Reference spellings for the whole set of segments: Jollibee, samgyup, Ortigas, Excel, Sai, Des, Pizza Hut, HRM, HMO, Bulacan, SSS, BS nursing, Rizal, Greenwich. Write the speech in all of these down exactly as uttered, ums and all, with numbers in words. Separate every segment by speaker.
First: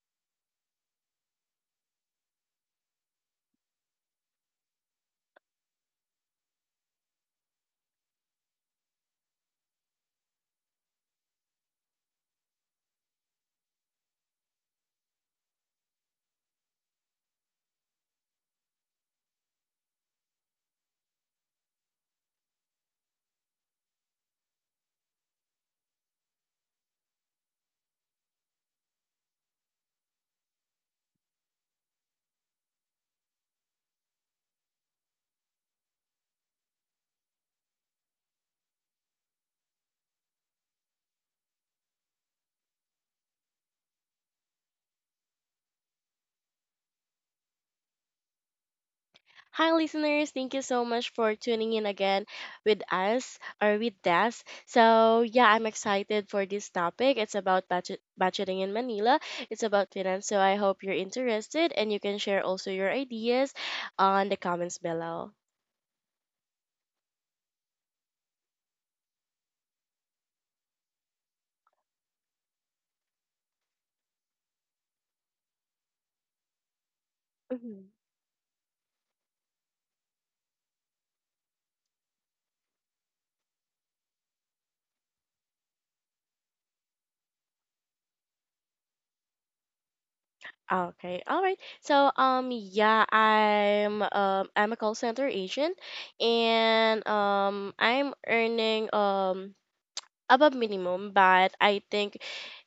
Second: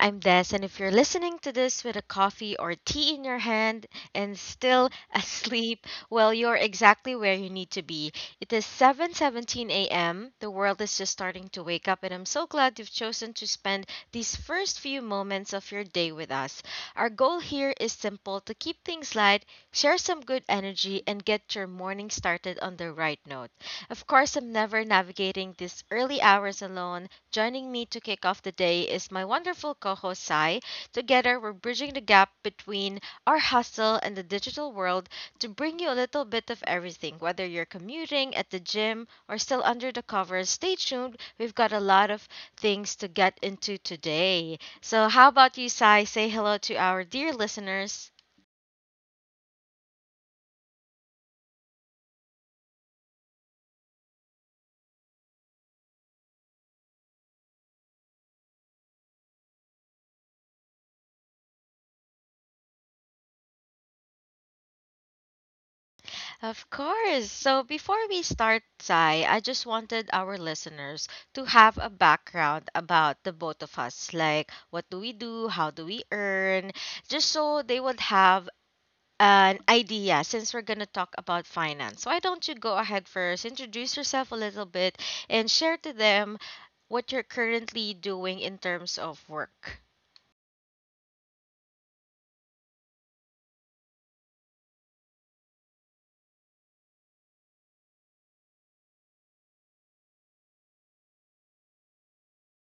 Speaker 1: I'm Des, and if you're listening to this with a coffee or tea in your hand and still asleep, well, you're exactly where you need to be. It is seven seventeen a m. The world is just starting to wake up, and I'm so glad you've chosen to spend these first few moments of your day with us. Our goal here is simple: to keep things light, share some good energy, and get your morning started on the right note. Of course, I'm never navigating these early hours alone. Joining me to kick off the day is my wonderful co host, Sai. Together, we're bridging the gap between our hustle and the digital world to bring you a little bit of everything. Whether you're commuting, at the gym, or still under the covers, stay tuned. We've got a lot of things to get into today. So, how about you, Sai? Say hello to our dear listeners.
Speaker 2: Hi, listeners. Thank you so much for tuning in again with us or with us. So, yeah, I'm excited for this topic. It's about budget, budgeting in Manila, it's about finance. So, I hope you're interested and you can share also your ideas on the comments below.
Speaker 1: Of course. So before we start, Sai, I just wanted our listeners to have a background about the both of us. Like, what do we do? How do we earn? Just so they
Speaker 2: Mhm.
Speaker 1: would have an idea since we're going to talk about finance. Why don't you go ahead first, introduce yourself a little bit, and share to them what you're currently doing in terms of work.
Speaker 2: Okay, all right. So, um, yeah, I'm um I'm a call center agent, and um I'm earning um above minimum, but I think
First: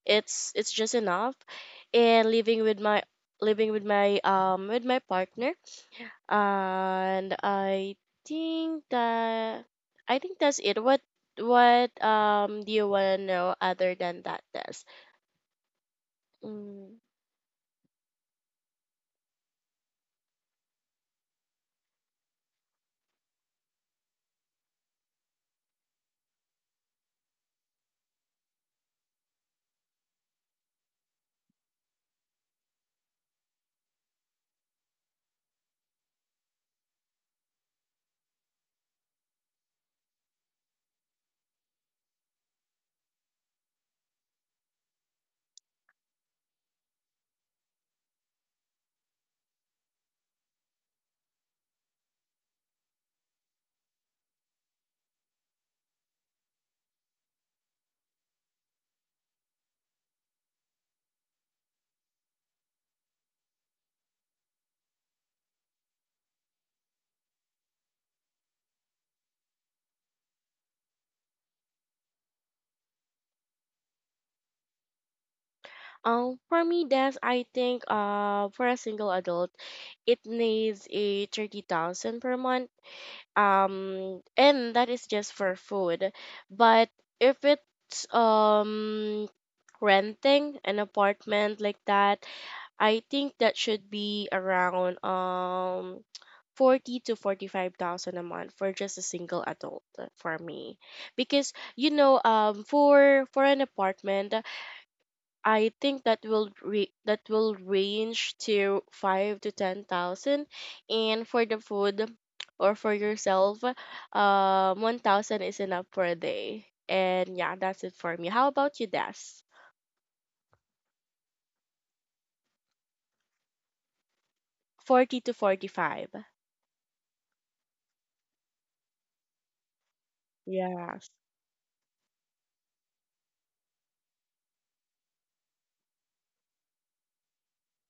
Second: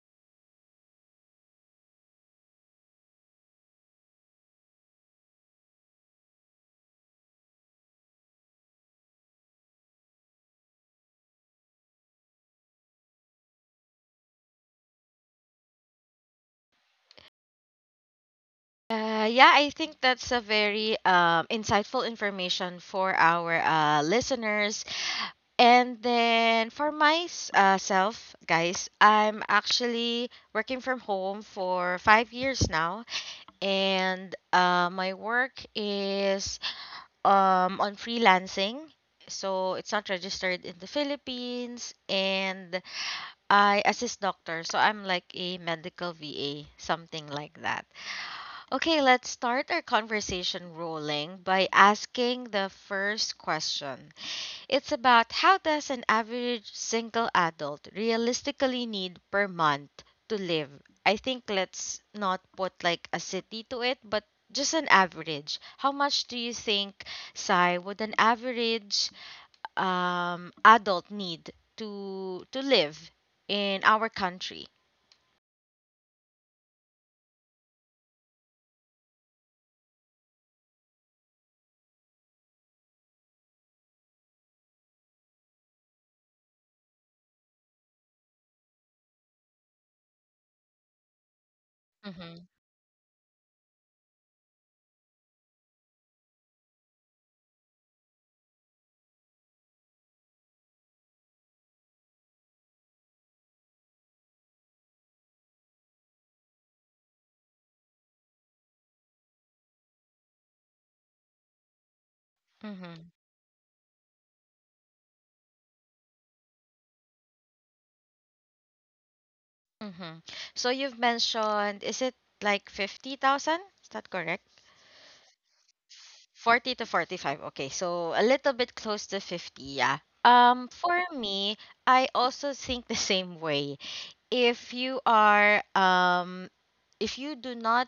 Speaker 2: it's it's just enough. And living with my living with my um with my partner, and I think that I think that's it. What what um do you wanna know other than that, Des? Mm.
Speaker 1: Uh, yeah, I think that's a very um, insightful information for our uh, listeners. And then for myself, guys, I'm actually working from home for five years now. And uh, my work is um, on freelancing. So it's not registered in the Philippines. And I assist doctors. So I'm like a medical V A, something like that. Okay, let's start our conversation rolling by asking the first question. It's about how does an average single adult realistically need per month to live. I think let's not put like a city to it, but just an average. How much do you think, Sai, would an average um, adult need to to live in our country?
Speaker 2: Um, for me, Des, I think uh for a single adult, it needs a thirty thousand per month, um and that is just for food, but if it's um renting an apartment like that,
Speaker 1: Mm-hmm.
Speaker 2: I think that should be around um forty to forty-five thousand a month for just a single adult, uh, for me because you know um for for an apartment, I think that will re- that will range to five to ten thousand, and for the food or for
Speaker 1: Mm-hmm.
Speaker 2: yourself, um, one thousand is enough for a day. And yeah, that's it for me. How about you, Des?
Speaker 1: Mm-hmm. So you've mentioned, is it like fifty thousand? Is that correct?
Speaker 2: Forty to forty-five.
Speaker 1: forty to forty-five. Okay, so a little bit close to fifty, yeah. Um for
Speaker 2: Yes.
Speaker 1: me, I also think the same way. If you are um if you do not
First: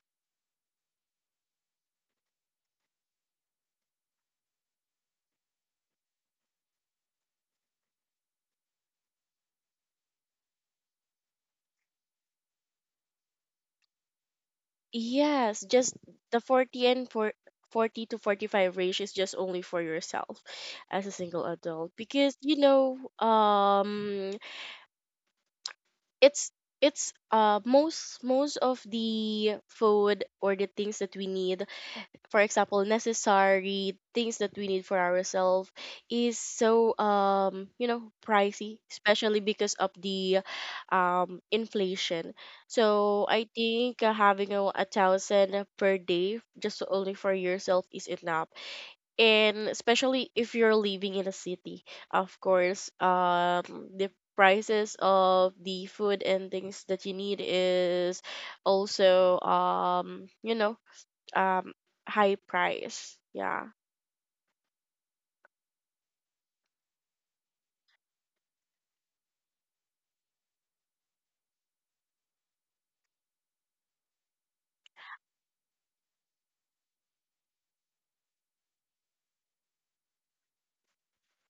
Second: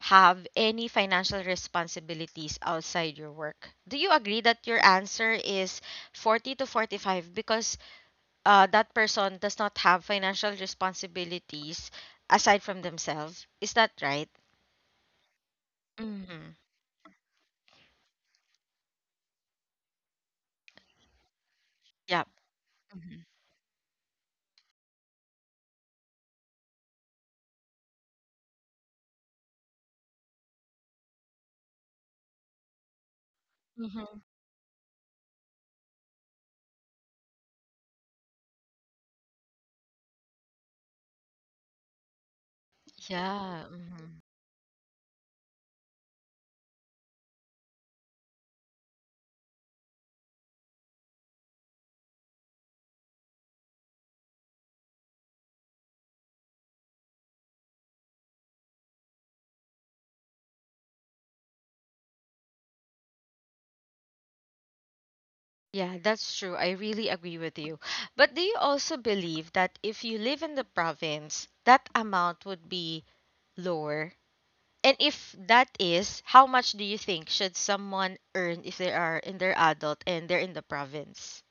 Speaker 1: have any financial responsibilities outside your work, do you agree that your answer is forty to forty-five because uh, that person does not have financial responsibilities aside from themselves? Is that right?
Speaker 2: Yes, just the
Speaker 1: Mm-hmm.
Speaker 2: forty and for forty to forty-five range is just only for yourself as a single adult
Speaker 1: Yeah.
Speaker 2: because you know um it's it's uh most most of the food or the things that we need, for example necessary
Speaker 1: Mm-hmm.
Speaker 2: things that we need for ourselves, is so um you know pricey, especially because of the um inflation. So I
Speaker 1: Yeah.
Speaker 2: think, uh,
Speaker 1: Mhm.
Speaker 2: having a, a thousand per day just only for yourself is enough. And especially if you're living in a city, of course um the prices of the food and things that you need is also um you know um high price, yeah.
Speaker 1: Yeah, that's true. I really agree with you. But do you also believe that if you live in the province, that amount would be lower? And if that is, how much do you think should someone earn if they are in their adult and they're in the province?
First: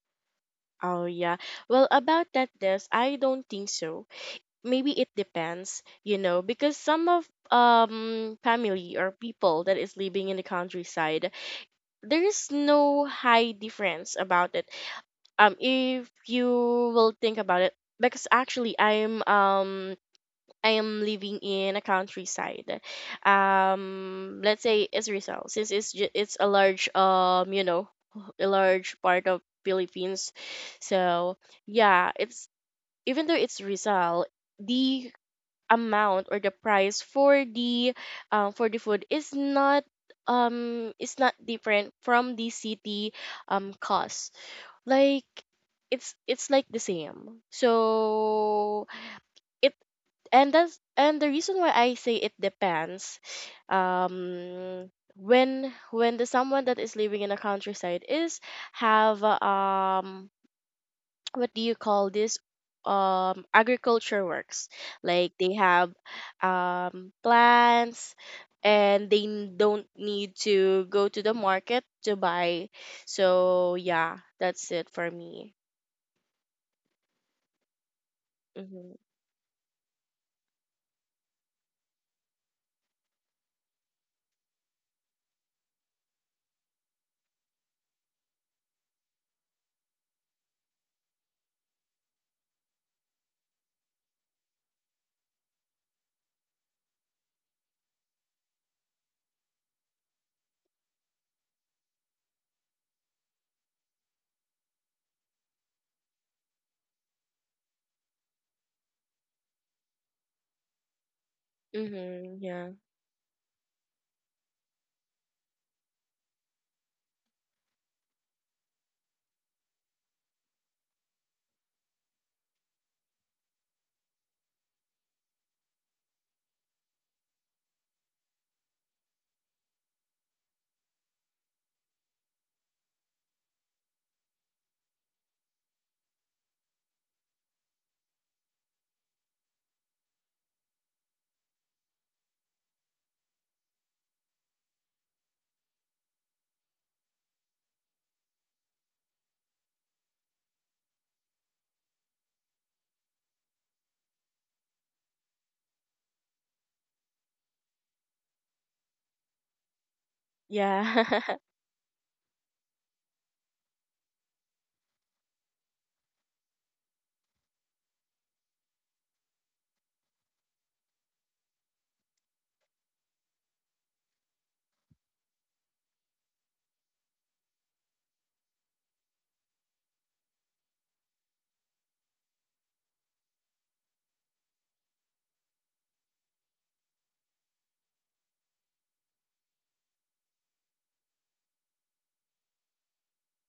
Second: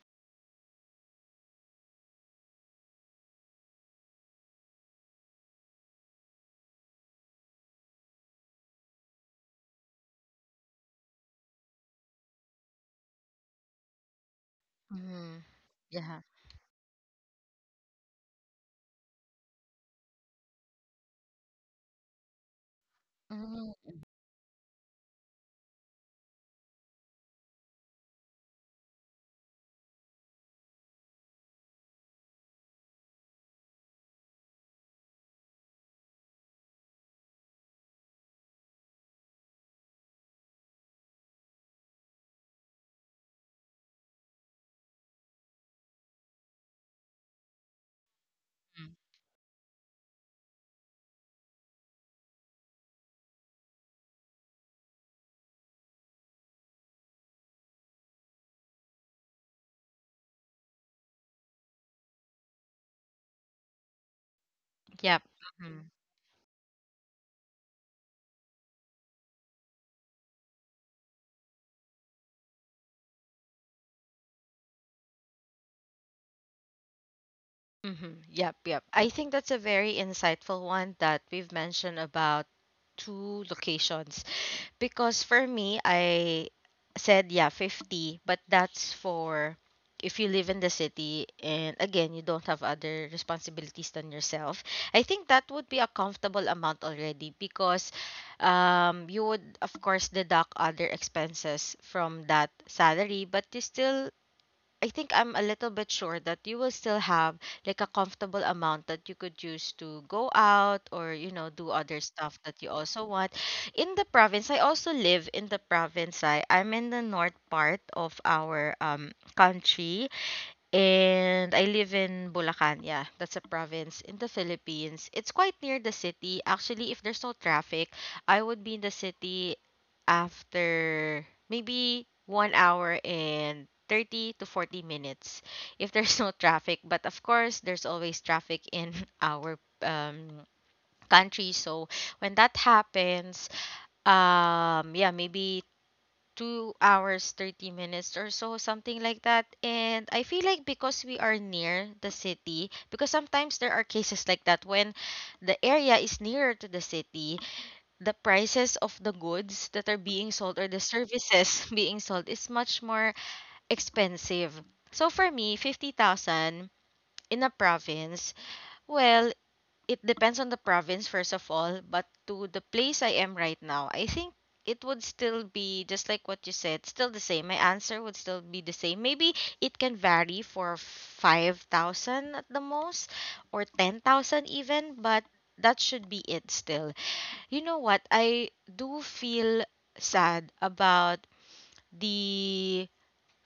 Speaker 2: Oh, yeah. Well, about that, this I don't think so. Maybe it depends, you know because some of um family or people that is living in the countryside, there is no high difference about it,
Speaker 1: Mm-hmm.
Speaker 2: um if
Speaker 1: Yeah.
Speaker 2: you will think about it. Because actually i'm um I am living in a countryside.
Speaker 1: Mm-hmm.
Speaker 2: Um let's say it's Rizal, since it's ju- it's a large, um you know a large part of Philippines. So, yeah, it's even though it's Rizal, the amount or the price for the um, for the food is not um is not different from the city um cost. Like it's it's like the same, so it and that's and the reason why I say it depends, um when when the someone that is living in a countryside is have, um what do you call this, um agriculture works.
Speaker 1: Yep.
Speaker 2: Like they
Speaker 1: Mm-hmm.
Speaker 2: have um plants and they n- don't need to go to the market to buy. So yeah, that's it for me.
Speaker 1: Mm-hmm. Yep. Yep.
Speaker 2: Mm-hmm.
Speaker 1: I think that's a very insightful one that we've mentioned about two locations. Because for me, I said, yeah, fifty, but that's for if you live in the city and again, you don't have other responsibilities than yourself. I think that would be a comfortable amount already because um, you would, of course, deduct other expenses from that salary, but you still, I think, I'm a little bit sure that you will still have like a comfortable amount that you could use to go out or, you know, do other
Speaker 2: Mm-hmm.
Speaker 1: stuff that
Speaker 2: Yeah.
Speaker 1: you also want. In the province, I also live in the province. I I'm in the north part of our um country, and I live in Bulacan. Yeah, that's a province in the Philippines. It's quite near the city. Actually, if there's no traffic, I would be in the city after maybe one hour and thirty to forty minutes if there's no traffic. But of course, there's always traffic in our um, country. So when that happens, um, yeah, maybe two hours, thirty minutes or so, something like that. And I feel like because we are near the city, because sometimes there are cases like that when the area is nearer to the city, the prices of the goods that are being sold or the
Speaker 2: Yeah.
Speaker 1: services being sold is much more expensive. So for me, fifty thousand in a province, well, it depends on the province first of all, but to the place I am right now, I think it would still be just like what you said, still the same. My answer would still be the same. Maybe it can vary for five thousand at the most, or ten thousand even, but that should be it still. You know what I do feel sad about? The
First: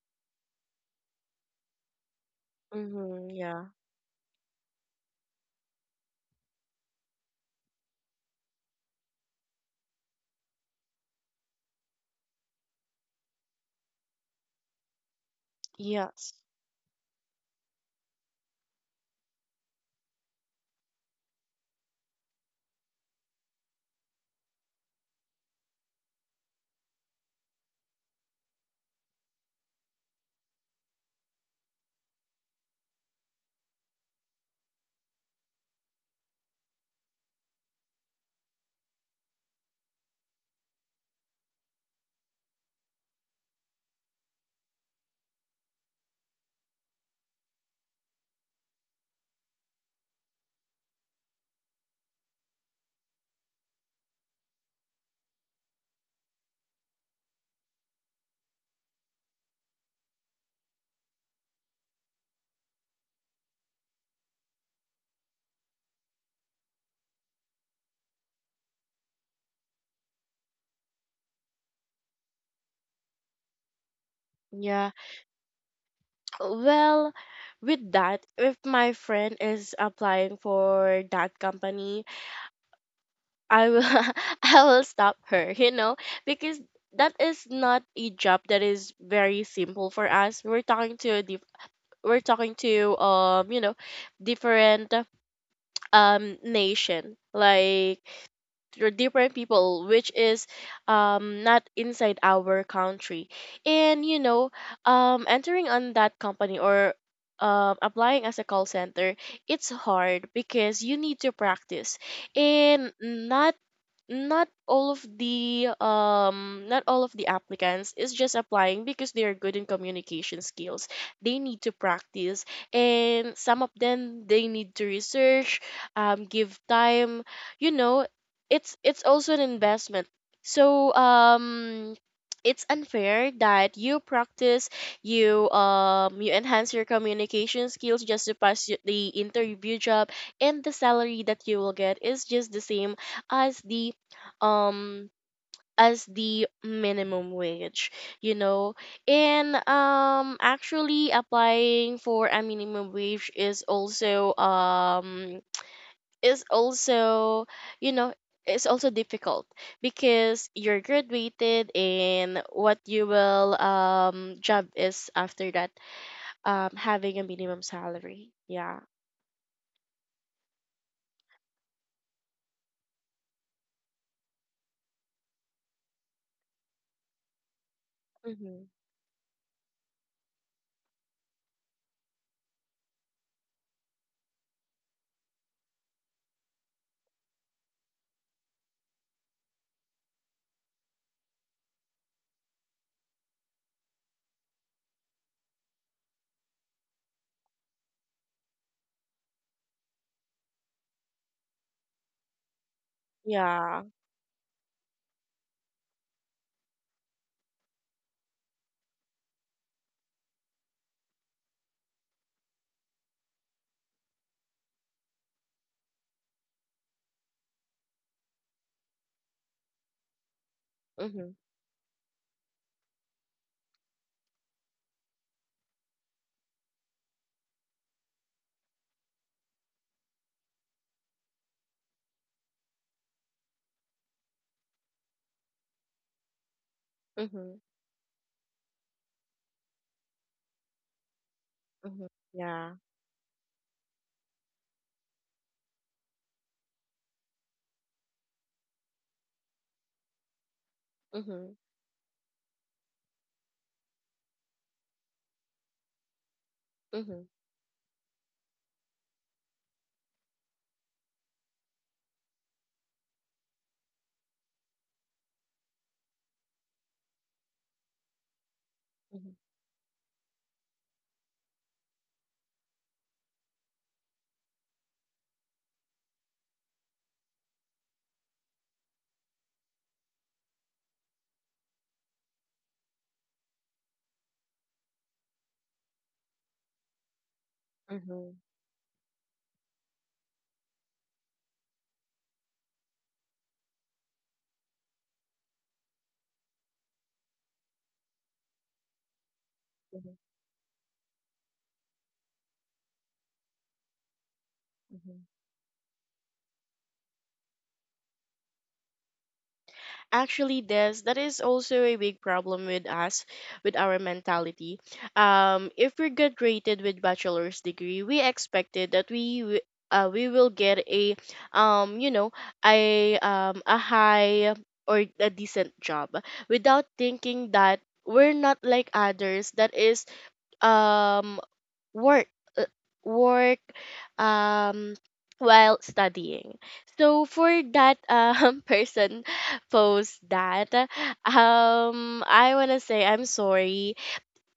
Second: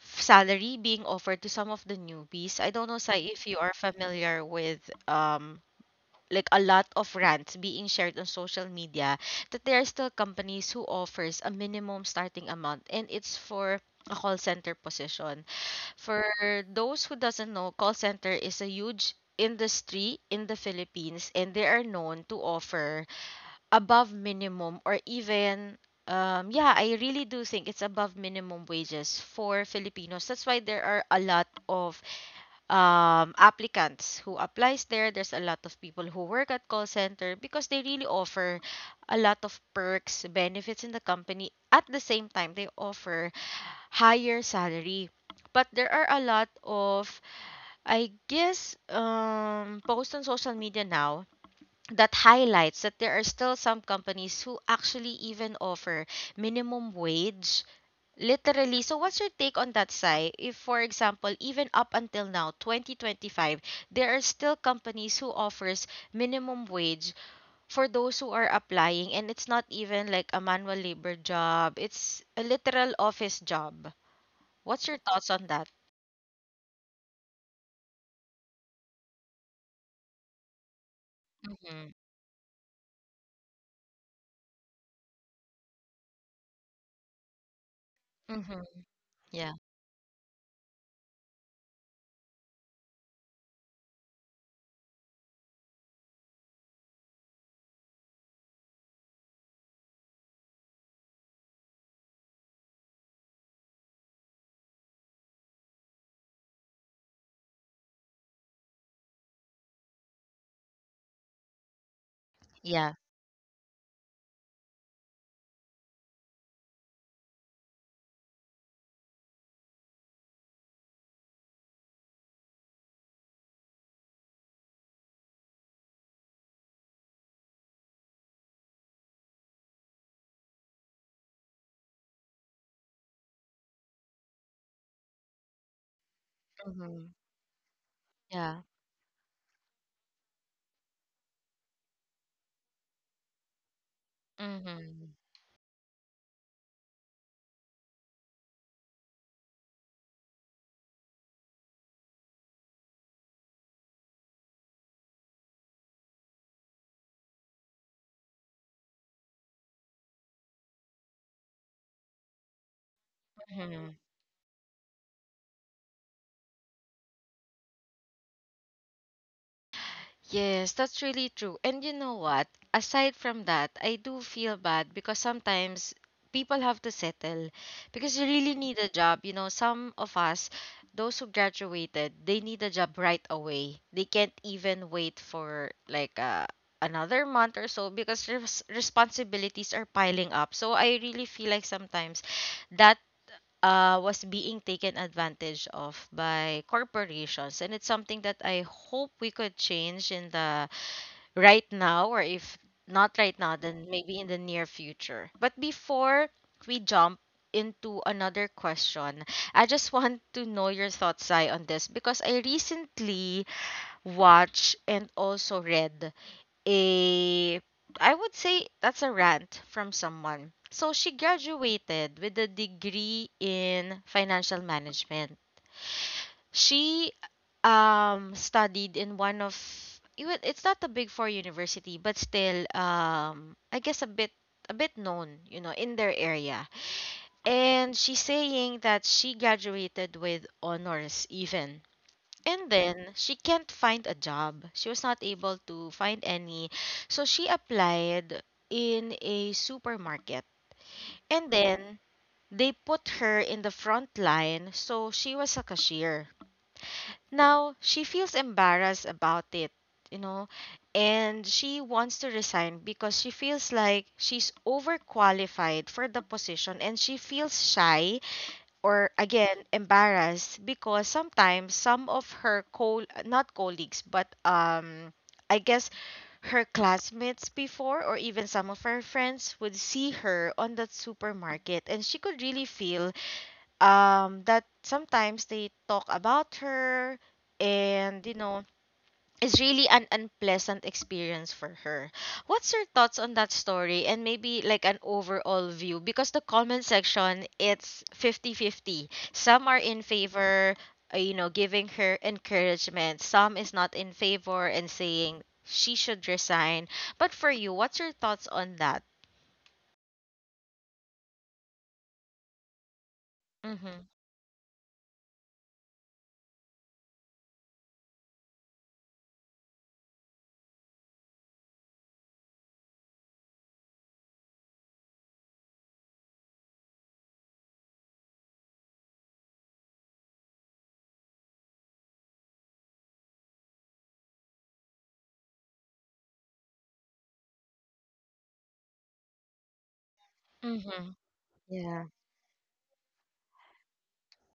Speaker 1: salary being offered to some of the newbies. I don't know, say
Speaker 2: Mm-hmm.
Speaker 1: if you
Speaker 2: Yeah.
Speaker 1: are familiar with um like a lot of rants being shared on social media that there are still companies who offers a minimum starting amount, and it's for a call center position. For
Speaker 2: Yes.
Speaker 1: those who doesn't know, call center is a huge industry in the Philippines, and they are known to offer above minimum or even um, yeah, I really do think it's above minimum wages for Filipinos. That's why there are a lot of um, applicants who applies there. There's a lot of people who work at call center because they really offer a lot of perks, benefits in the company. At the same time, they offer higher salary. But there are a lot of, I guess, um, posts on social media now that highlights that there are still some companies who actually even offer minimum wage. Literally. So what's your take on that, Sai? If, for example, even up until now, twenty twenty-five, there are still companies who offers minimum wage for those who are applying, and it's not even like a manual labor job. It's a literal office job. What's
Speaker 2: Yeah.
Speaker 1: your thoughts on that?
Speaker 2: Well, with that, if my friend is applying for that
Speaker 1: Mm-hmm.
Speaker 2: company, I will I will stop her, you know, because that is not a job that
Speaker 1: Mm-hmm.
Speaker 2: is very
Speaker 1: Yeah.
Speaker 2: simple for us. We're talking to a diff- we're talking to um you know different um nation, like they're different people, which is um not inside our country. And you know um entering on that company, or um applying as a call center, it's hard because you need to practice, and
Speaker 1: Yeah.
Speaker 2: not not all of the um not all of the applicants is just applying because they are good in communication skills. They need to practice, and some of them, they need to research, um give time, you know it's it's also an investment. So, um it's unfair that you practice, you um you enhance your
Speaker 1: Mm-hmm.
Speaker 2: communication skills just to
Speaker 1: Yeah.
Speaker 2: pass y- the interview job, and the salary that you will get is just the same as the
Speaker 1: Mm-hmm.
Speaker 2: um as the minimum wage you know and um actually, applying for a minimum wage is also um is also you know it's also difficult because you're graduated, and what you will
Speaker 1: Mm-hmm.
Speaker 2: um job is after that, um having a minimum salary, yeah.
Speaker 1: Yes, that's really true. And you know what? Aside from that, I do feel bad because sometimes people have to settle because you really
Speaker 2: Mm-hmm.
Speaker 1: need a job. You know, some of us, those who graduated, they need a job right away. They can't even wait for like uh, another month or so because res- responsibilities are piling up. So I really feel like sometimes that uh, was being taken advantage of by corporations. And it's something that I hope we could change in the right now, or if not right now,
Speaker 2: Yeah.
Speaker 1: then maybe in the near future. But before we jump into another question, I just want to know your thoughts, Sai, on this because I recently watched and also read a, I would say that's a rant from someone. So she
Speaker 2: Mm-hmm.
Speaker 1: graduated with a degree in financial management. She um studied in one of, even it's not a big four university, but still um I guess a bit a bit known, you know, in their area.
Speaker 2: Mm-hmm.
Speaker 1: And she's saying that she graduated with honors even.
Speaker 2: Mm-hmm.
Speaker 1: And
Speaker 2: Yeah.
Speaker 1: then she can't find a job. She was not able to find any. So she applied in a supermarket. And
Speaker 2: Mm-hmm.
Speaker 1: then they put her in the front line. So she was a cashier.
Speaker 2: Mm-hmm.
Speaker 1: Now she feels embarrassed about it, you know, and she wants to resign because she feels like she's overqualified for the position, and she feels shy or
Speaker 2: Mm-hmm.
Speaker 1: again embarrassed because sometimes some of her co, not colleagues, but um I guess her classmates before or even some of her friends would see her on that supermarket, and she could really feel um that sometimes they talk about her, and you
Speaker 2: Mm-hmm.
Speaker 1: know, is really an unpleasant experience for her. What's your thoughts on that story and maybe like an overall view? Because the comment section, it's fifty fifty. Some are in favor, uh, you know, giving her encouragement, some is not in favor and
Speaker 2: Mhm.
Speaker 1: saying she should resign. But for you, what's your thoughts on that?
Speaker 2: Actually, Des, that is also a big problem with us, with our
Speaker 1: Mm-hmm.
Speaker 2: mentality. Um if we get graded with bachelor's degree, we expected that we wi- uh, we will get a um you know a um a high or a decent job, without thinking that we're not like others that is, um work, uh, work um while studying. So for that um person post, that
Speaker 1: Mm-hmm. Yeah.
Speaker 2: um I want to say I'm sorry.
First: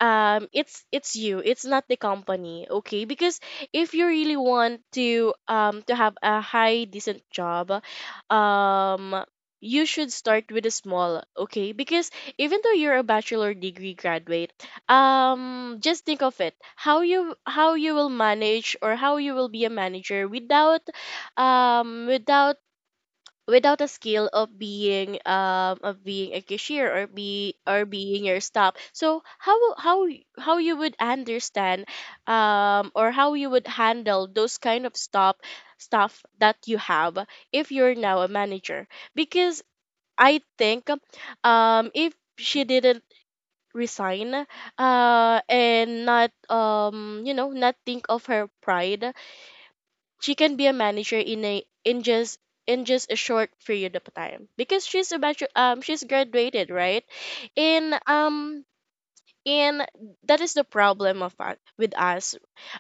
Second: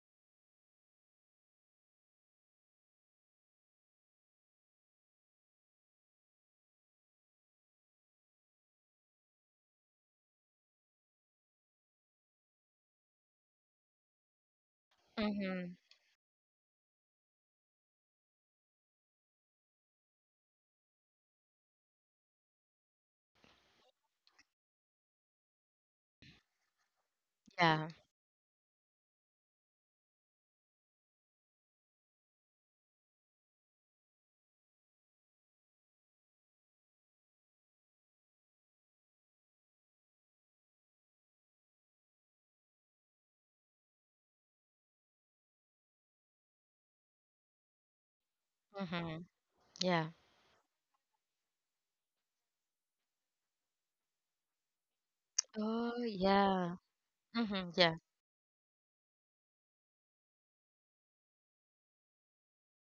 Speaker 2: Um it's it's you it's not the company, okay, because if you really want to um to have a high decent job, um you should start with a small, okay, because even though you're a bachelor degree graduate,
Speaker 1: Mm-hmm.
Speaker 2: um just think of it, how you how you will manage, or how you will be a manager without um without without a skill of being, um of being a cashier, or be or
Speaker 1: Yeah.
Speaker 2: being your stop. So how how how you would understand, um or how you would handle those kind of stop stuff that you have if you're now a manager. Because I think, um if she didn't resign, uh and not um you know not think of her pride,
Speaker 1: Mm-hmm. Yeah.
Speaker 2: she can be a manager in a in just in just a short period of time, because she's about to, um
Speaker 1: Oh,
Speaker 2: she's graduated,
Speaker 1: yeah.
Speaker 2: right.
Speaker 1: Mm-hmm.
Speaker 2: in
Speaker 1: Yeah.
Speaker 2: um in That is the problem of us, with us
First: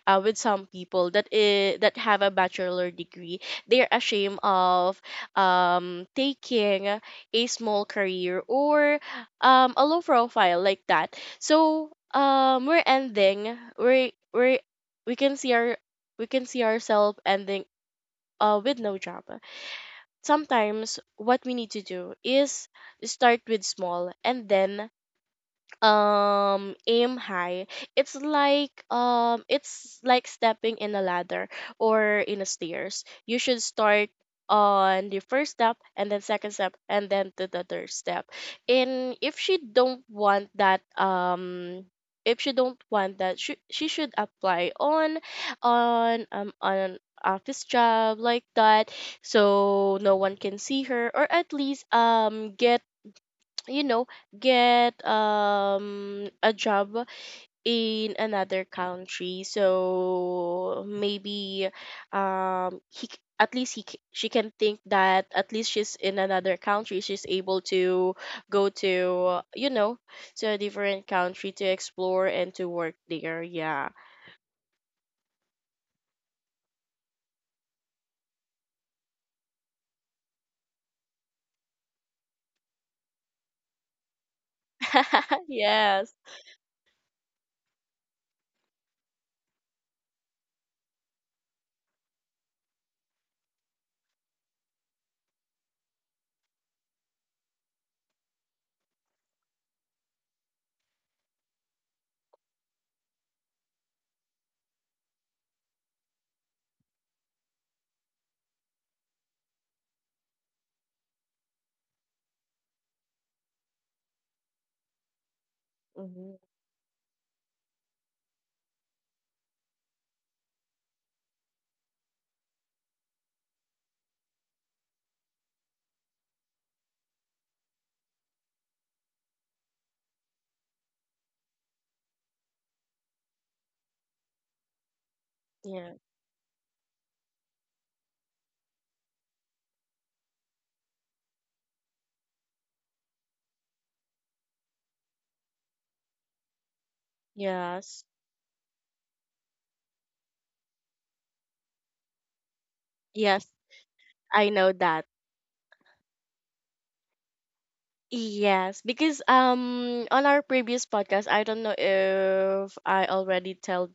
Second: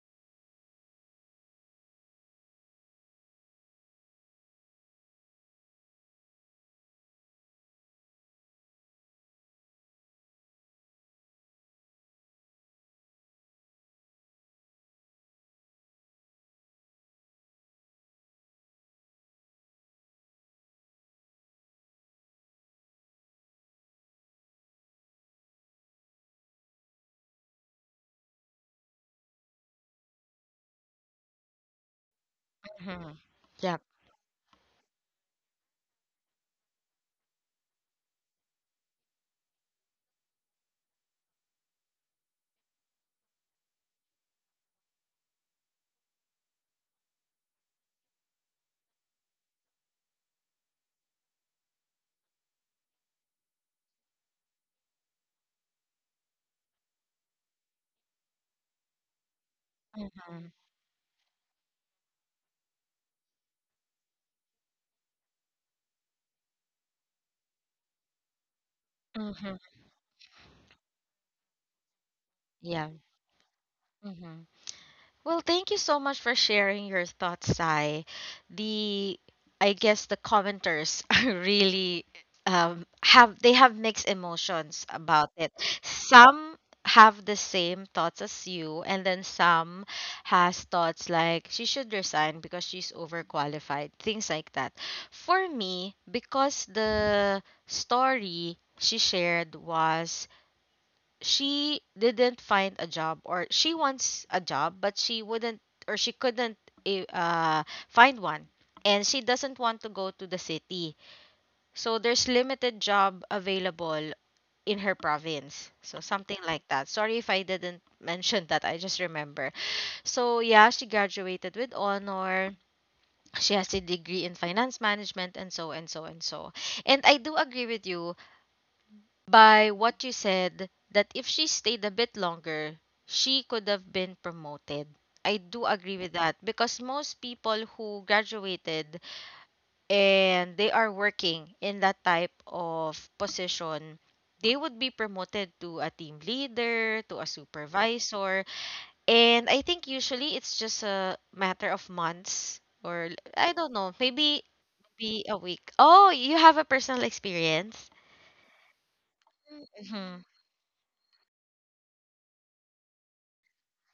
Speaker 2: uh, with some people that i- that have a bachelor degree. They're ashamed of um taking a small career, or um a low profile like that. So, um we're ending we're we're we can see our we can see ourselves ending, uh, with no job. Sometimes what we need to do is start with small and then, um aim high. It's like, um it's like stepping in a ladder or in a stairs.
Speaker 1: Mm-hmm.
Speaker 2: You should
Speaker 1: Yeah.
Speaker 2: start on the first step and then second step and then to the third step. And if she don't want that, um if she don't want that she, she should apply on on um on office job like that, so no one can see her, or at least um get you know get um a job in another country.
Speaker 1: Mm-hmm.
Speaker 2: So maybe um he c- at least he c- she can think that at least she's in another country, she's able to go to
Speaker 1: Mm-hmm.
Speaker 2: you know to a different country to explore and to
Speaker 1: Yeah.
Speaker 2: work there, yeah.
Speaker 1: Hmm. Well, thank you so much for sharing your thoughts, Sai. The I guess the commenters are really um, have, they have mixed emotions about it.
Speaker 2: Yes.
Speaker 1: Some have the same thoughts as you, and then some has thoughts like she should resign because she's overqualified, things like that. For me, because the story she shared was she didn't find a job, or she wants a job but she wouldn't, or she couldn't eh, uh, find one, and she doesn't want to go to the city, so there's limited job available in her province. So something
Speaker 2: Mhm.
Speaker 1: like that. Sorry if I didn't mention that, I just remember. So yeah, she graduated with honor, she has a degree in finance management and so and so and so. And I do agree with you by what you said that if she stayed a bit longer, she could have been promoted. I do
Speaker 2: Yeah.
Speaker 1: agree with that because most people who graduated and they are working in that type of position, they would be promoted to a team leader, to a
Speaker 2: Yes,
Speaker 1: supervisor, and I think usually it's just a matter of months or
Speaker 2: yes, yes,
Speaker 1: I don't know, maybe
Speaker 2: I know that.
Speaker 1: be a week. Oh, you have a personal experience?
Speaker 2: Yes, because um on
Speaker 1: Mhm.
Speaker 2: our previous podcast, I don't know if I already tell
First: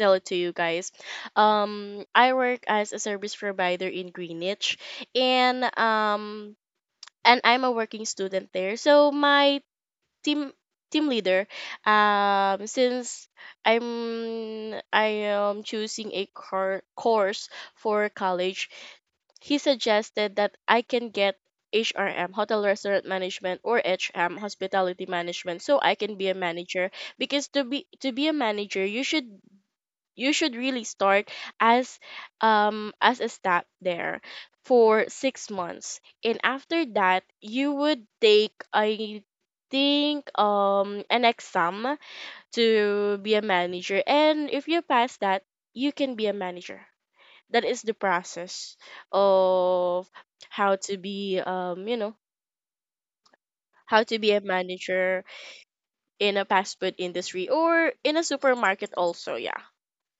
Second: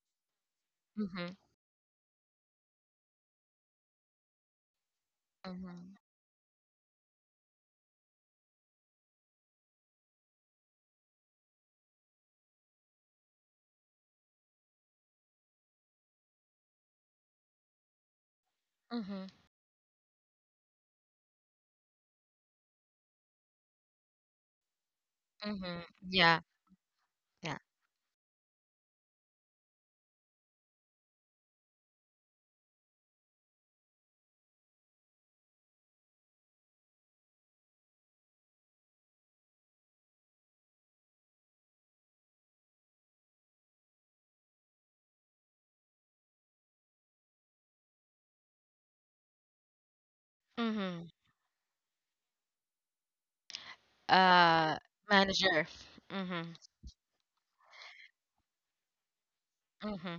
Speaker 2: tell it to you guys.
Speaker 1: Mhm.
Speaker 2: Um I work as a service provider in Greenwich, and
Speaker 1: Mhm.
Speaker 2: um and I'm a working student there. So my team team leader, um since I'm I am choosing a cor- course for college,
Speaker 1: Mm-hmm.
Speaker 2: he suggested that I can get H R M, Hotel Restaurant Management, or H M, Hospitality Management, so
Speaker 1: Mm-hmm.
Speaker 2: I can be a
Speaker 1: Yeah.
Speaker 2: manager. Because
Speaker 1: Yeah.
Speaker 2: to be to be a manager, you should you should really start as, um as a staff there for six months, and after that, you would take, I think, um an exam to be a manager, and if you pass that, you can be a manager. That is the process of how to
Speaker 1: Mm-hmm.
Speaker 2: be, um you know how to be a
Speaker 1: Uh,
Speaker 2: manager
Speaker 1: Manager.
Speaker 2: in a
Speaker 1: Mm-hmm.
Speaker 2: fast food industry or in a supermarket also, yeah.
Speaker 1: Mm-hmm.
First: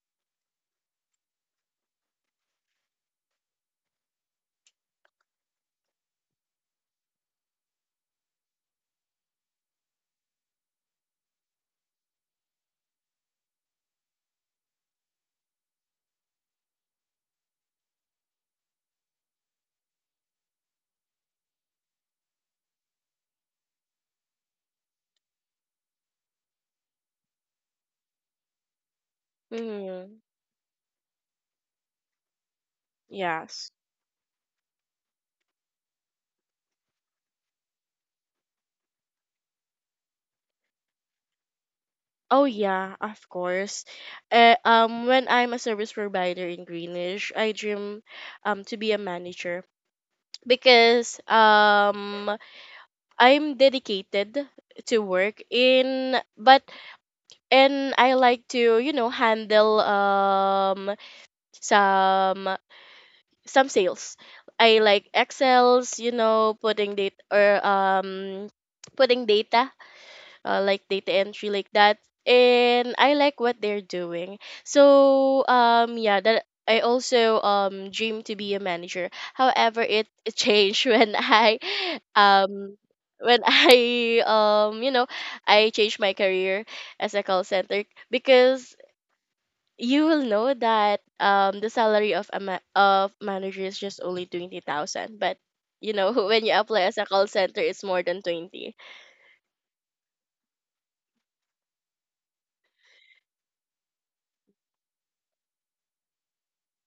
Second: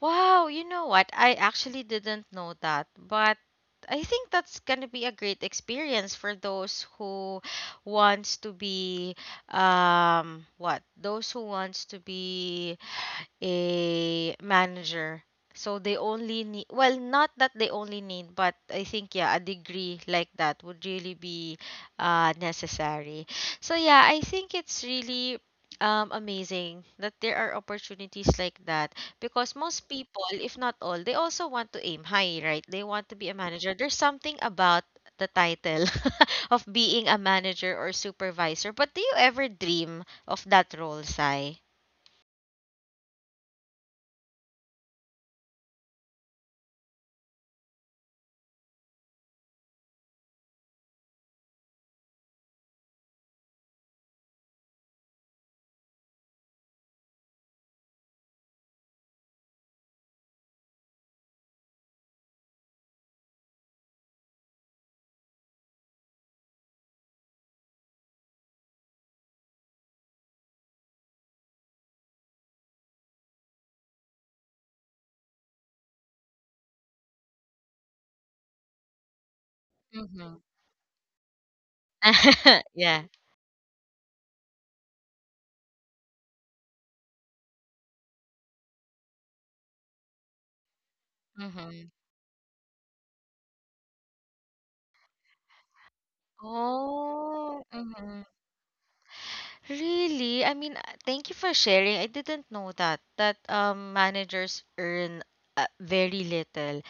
Speaker 1: Wow, you know what? I actually didn't know that, but I think that's gonna be a great experience for those who wants to be um what? Those who wants to be a manager. So they only need, well, not that they only need, but I think, yeah, a degree like that would really be uh, necessary. So, yeah, I think it's really um, amazing that there are opportunities like that because most
Speaker 2: Mm-hmm.
Speaker 1: people, if not all, they also want to aim high, right? They want to be a
Speaker 2: Yes.
Speaker 1: manager. There's something about the title of being a manager or supervisor, but do you ever dream of that role, Sai?
Speaker 2: Oh, yeah, of course. Uh, um when I'm a service provider in Greenwich, I dream um to be a manager, because um I'm dedicated to work in but and I like to, you know handle um some some sales. I like Excels, you know, putting data or um putting data, uh, like data entry, like that. And I like what they're doing. So um yeah, that I also um dream to be a manager. However, it changed when I um
Speaker 1: Yeah.
Speaker 2: when I um you know I changed my career as a call center, because you will know that um the
Speaker 1: Mhm.
Speaker 2: salary of a ma- of manager is just only twenty thousand. But you know when you apply as a call center,
Speaker 1: Oh,
Speaker 2: it's more than
Speaker 1: mhm.
Speaker 2: twenty.
Speaker 1: Really? I mean, uh, thank you for sharing. I didn't know that that um managers earn uh, very little.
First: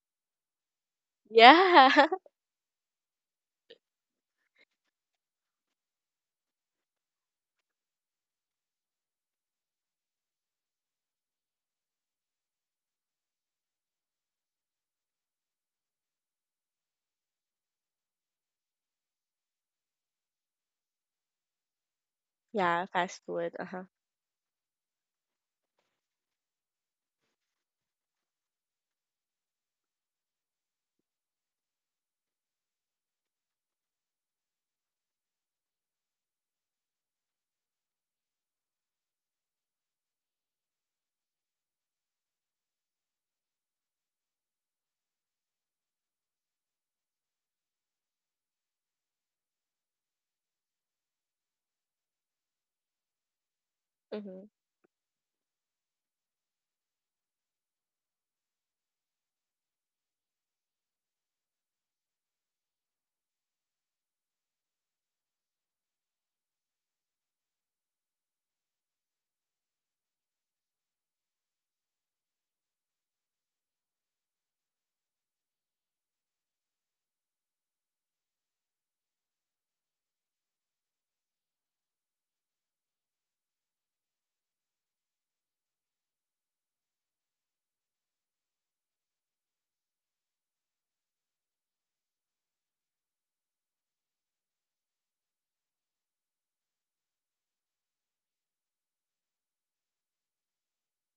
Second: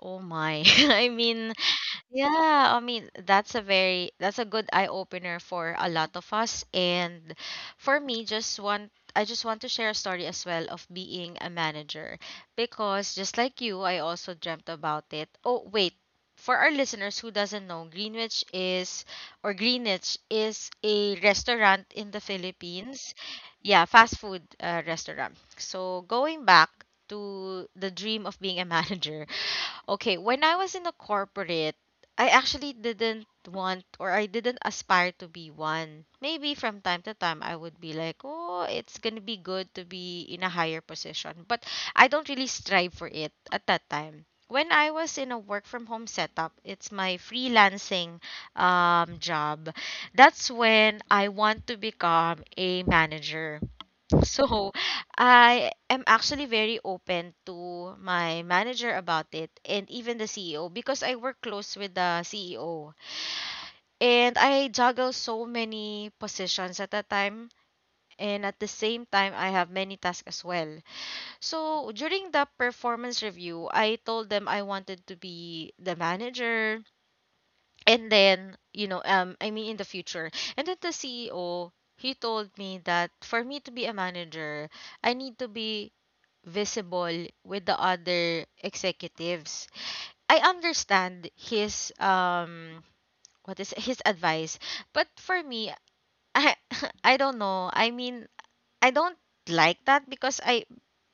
Speaker 1: Oh my. I mean,
Speaker 2: Yeah.
Speaker 1: yeah, I mean, that's a very that's a good eye opener for a lot of us, and for me just want I just want to share a story as well of being a manager because just like you, I also dreamt about it. Oh, wait. For our listeners who doesn't know, Greenwich is or Greenwich is a restaurant in the
Speaker 2: Yeah,
Speaker 1: Philippines.
Speaker 2: fast food. Uh-huh.
Speaker 1: Yeah, fast food uh, restaurant. So going back to the dream of being a manager. Okay, when I was in a corporate, I actually didn't want, or I didn't aspire to be one. Maybe from time to time I would be like, "Oh, it's going to be good to be in a higher position." But I don't really strive for it at that time. When I was in a work from home setup, it's my freelancing um, job. That's when I want to become a manager.
Speaker 2: Hmm.
Speaker 1: So I am actually very open to my manager about it and even the C E O because I work close with the C E O, and I juggle so many positions at a time, and at the same time I have many tasks as well. So during the performance review, I told them I wanted to be the manager and then, you know, um I mean in the future. And then the C E O, he told me that for me to be a manager, I need to be visible with the other executives. I understand his um what is his advice, but for me, I I don't know. I mean, I don't like that because I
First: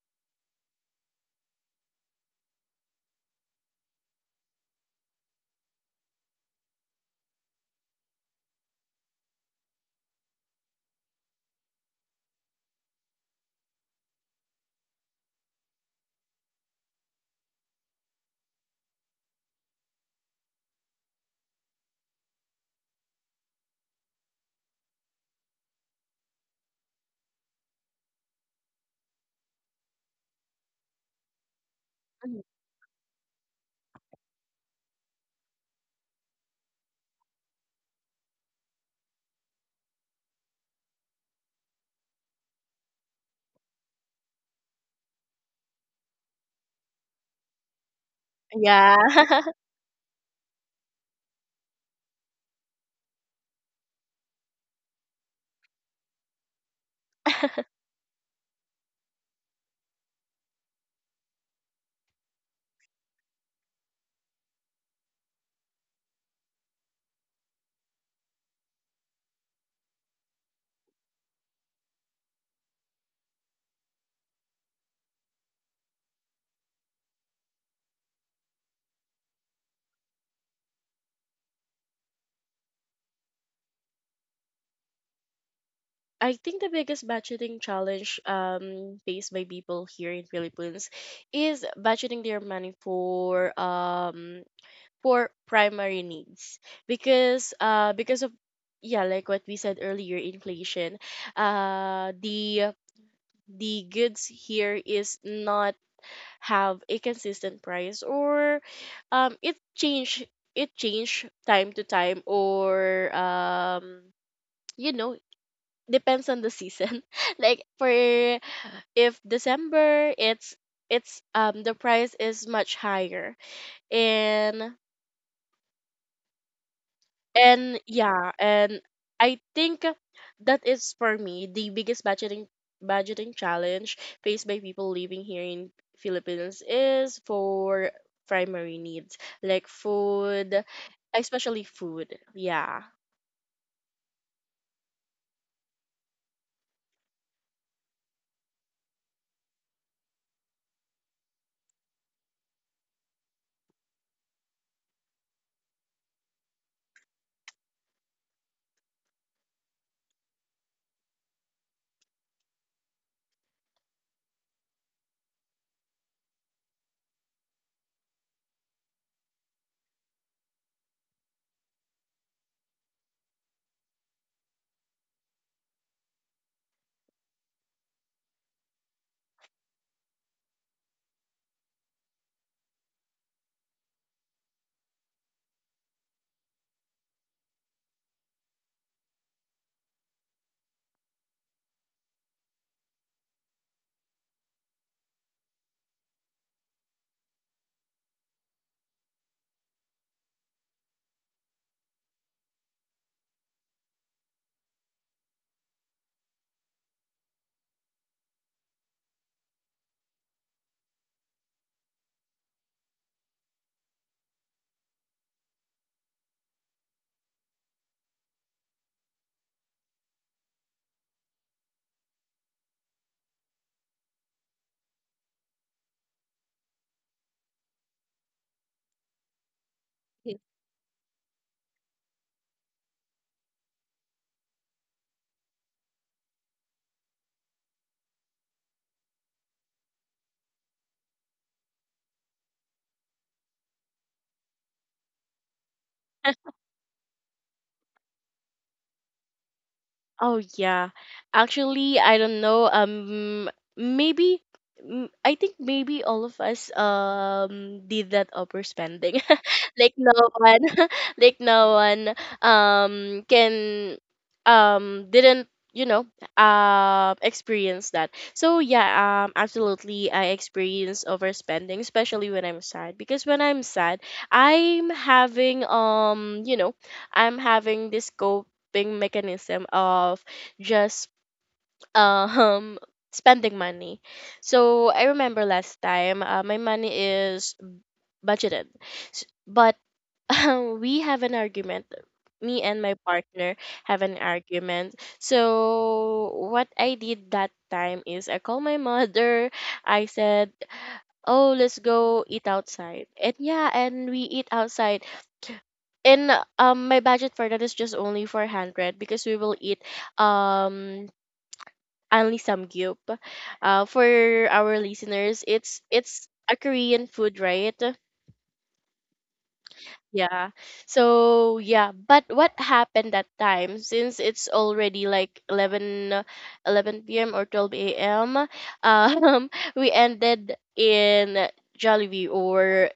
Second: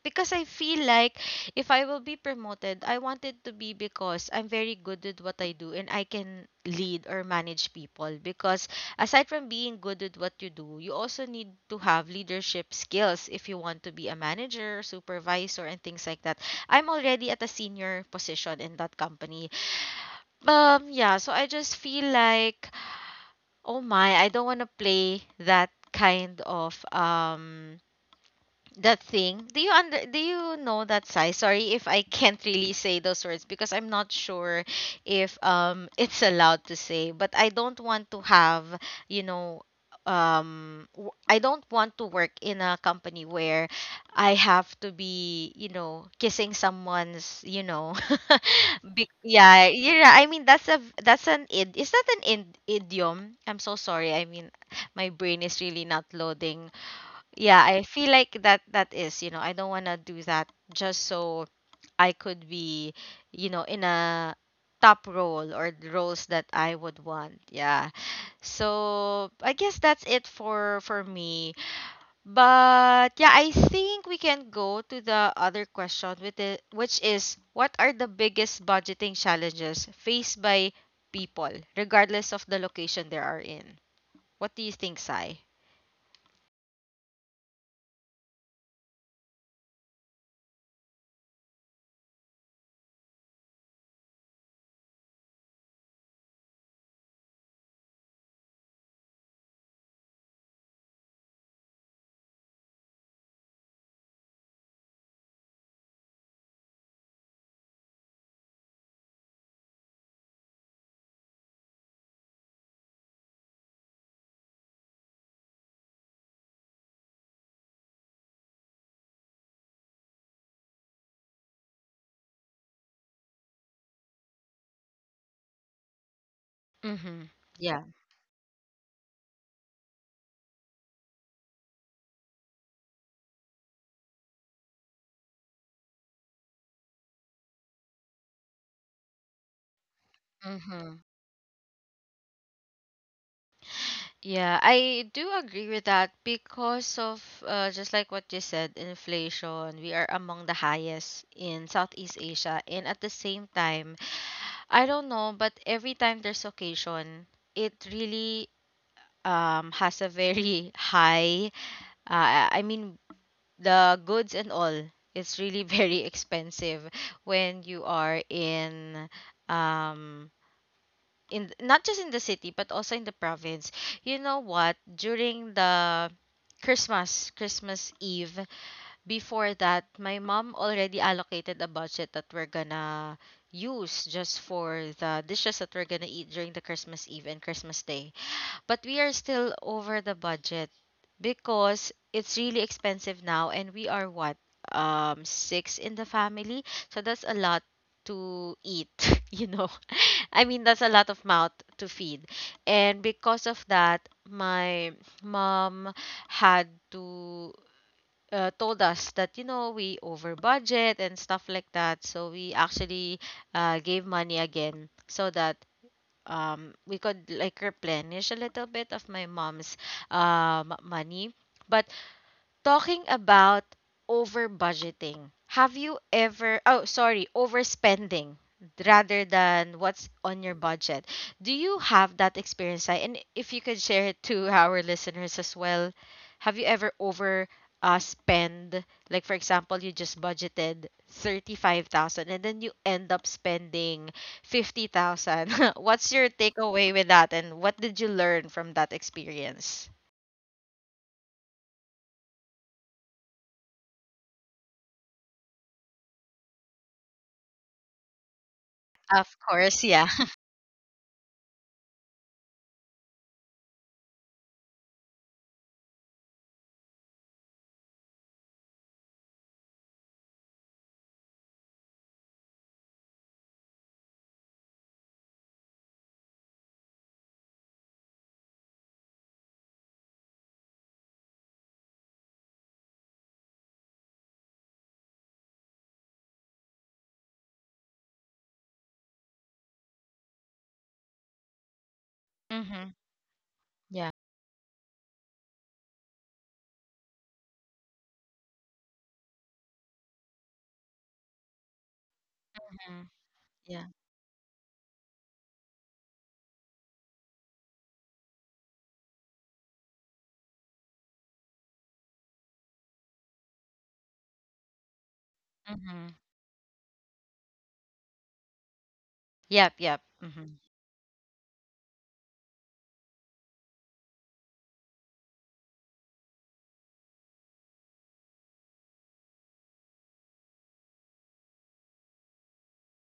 Speaker 1: because I feel like if I will be promoted, I want it to be because I'm very good with what I do and I can lead or manage people. Because aside from being good with what you do, you also need to have leadership skills if you want to be a manager, supervisor, and things like that. I'm already at a senior position in that company. Um, yeah, so I just feel like, oh my, I don't want to play that kind of um that thing. Do you under do you know that size? Sorry if I can't really say those words because I'm not sure if um it's allowed to say, but I don't want to have, you know, um w- I don't want to work in a company where I have to be, you know, kissing someone's, you know,
Speaker 2: Yeah.
Speaker 1: be, yeah, yeah, I mean that's a that's an id is that an id, idiom? I'm so sorry. I mean my brain is really not loading. Yeah, I feel like that that is, you know, I don't want to do that just so I could be, you know, in a top role or the roles that I would want. Yeah, so I guess that's it for for me. But yeah, I think we can go to the other question with it, which is what are the biggest budgeting challenges faced by people regardless of the location they are in? What do you think, Sai?
Speaker 2: I think the biggest budgeting challenge um faced by people here in Philippines is budgeting their money for, um for primary needs, because uh because of, yeah, like what we said earlier, inflation. Uh the the goods here is not have a consistent price, or um it change it change time to time, or um you know depends on the season. Like for if December, it's it's um the price is much higher, and.
Speaker 1: Mm-hmm.
Speaker 2: And,
Speaker 1: Yeah.
Speaker 2: yeah, and I think that is for me the biggest budgeting budgeting challenge faced by people living here in Philippines, is for primary needs like food,
Speaker 1: Mm-hmm.
Speaker 2: especially food. Yeah.
Speaker 1: Yeah, I do agree with that because of, uh, just like what you said, inflation, we are among the highest in Southeast Asia. And at the same time, I don't know, but every time there's occasion, it really um, has a very high, uh, I mean, the goods and all, it's really very expensive when you are in um, in th- not just in the city but also in the province. You know what? During the Christmas, Christmas Eve, before that, my mom already allocated a budget that we're gonna use just for the dishes that we're gonna eat during the Christmas Eve and Christmas Day, but we are still over the budget because it's really expensive now, and we are what, um six in the family, so that's a lot to eat. You know, I mean that's a lot of mouth to feed, and because of that my mom had to uh, told us that, you know, we over budget and stuff like that, so we actually uh, gave money again so that um we could like replenish a little bit of my mom's um money. But talking about over budgeting. Have you ever, oh, sorry, overspending rather than what's on your budget? Do you have that experience, Sai? And if you could share it to our listeners as well, have you ever over uh, spend? Like, for example, you just budgeted thirty-five thousand and then you end up spending fifty thousand. What's your takeaway with that? And what did you learn from that experience?
Speaker 2: Oh, yeah. Actually, I don't know. Um, maybe mm, I think maybe all of us um did that overspending.
Speaker 1: Of course,
Speaker 2: like
Speaker 1: yeah.
Speaker 2: no one, like no one um can um didn't you know um experience that. So yeah, um absolutely I experience overspending, especially when I'm sad because when I'm sad, I'm having um you know I'm having this cope coping mechanism of just um spending money. So I remember last time uh, my money is budgeted, S- but we have an argument. Me and
Speaker 1: Mm-hmm.
Speaker 2: my partner have an argument. So what I did that time is I called my mother. I said, oh, let's go eat
Speaker 1: Mm,
Speaker 2: outside. And yeah,
Speaker 1: yeah.
Speaker 2: and we eat outside, and um my budget for that is just only four hundred because we will eat um only samgyup. Uh for our listeners, it's
Speaker 1: Mm-hmm.
Speaker 2: it's a Korean food, right?
Speaker 1: Yep, yep. Mm-hmm.
Speaker 2: Yeah. So yeah, but what happened that time, since it's already like eleven uh, eleven p.m. or twelve a.m., um we ended in Jollibee or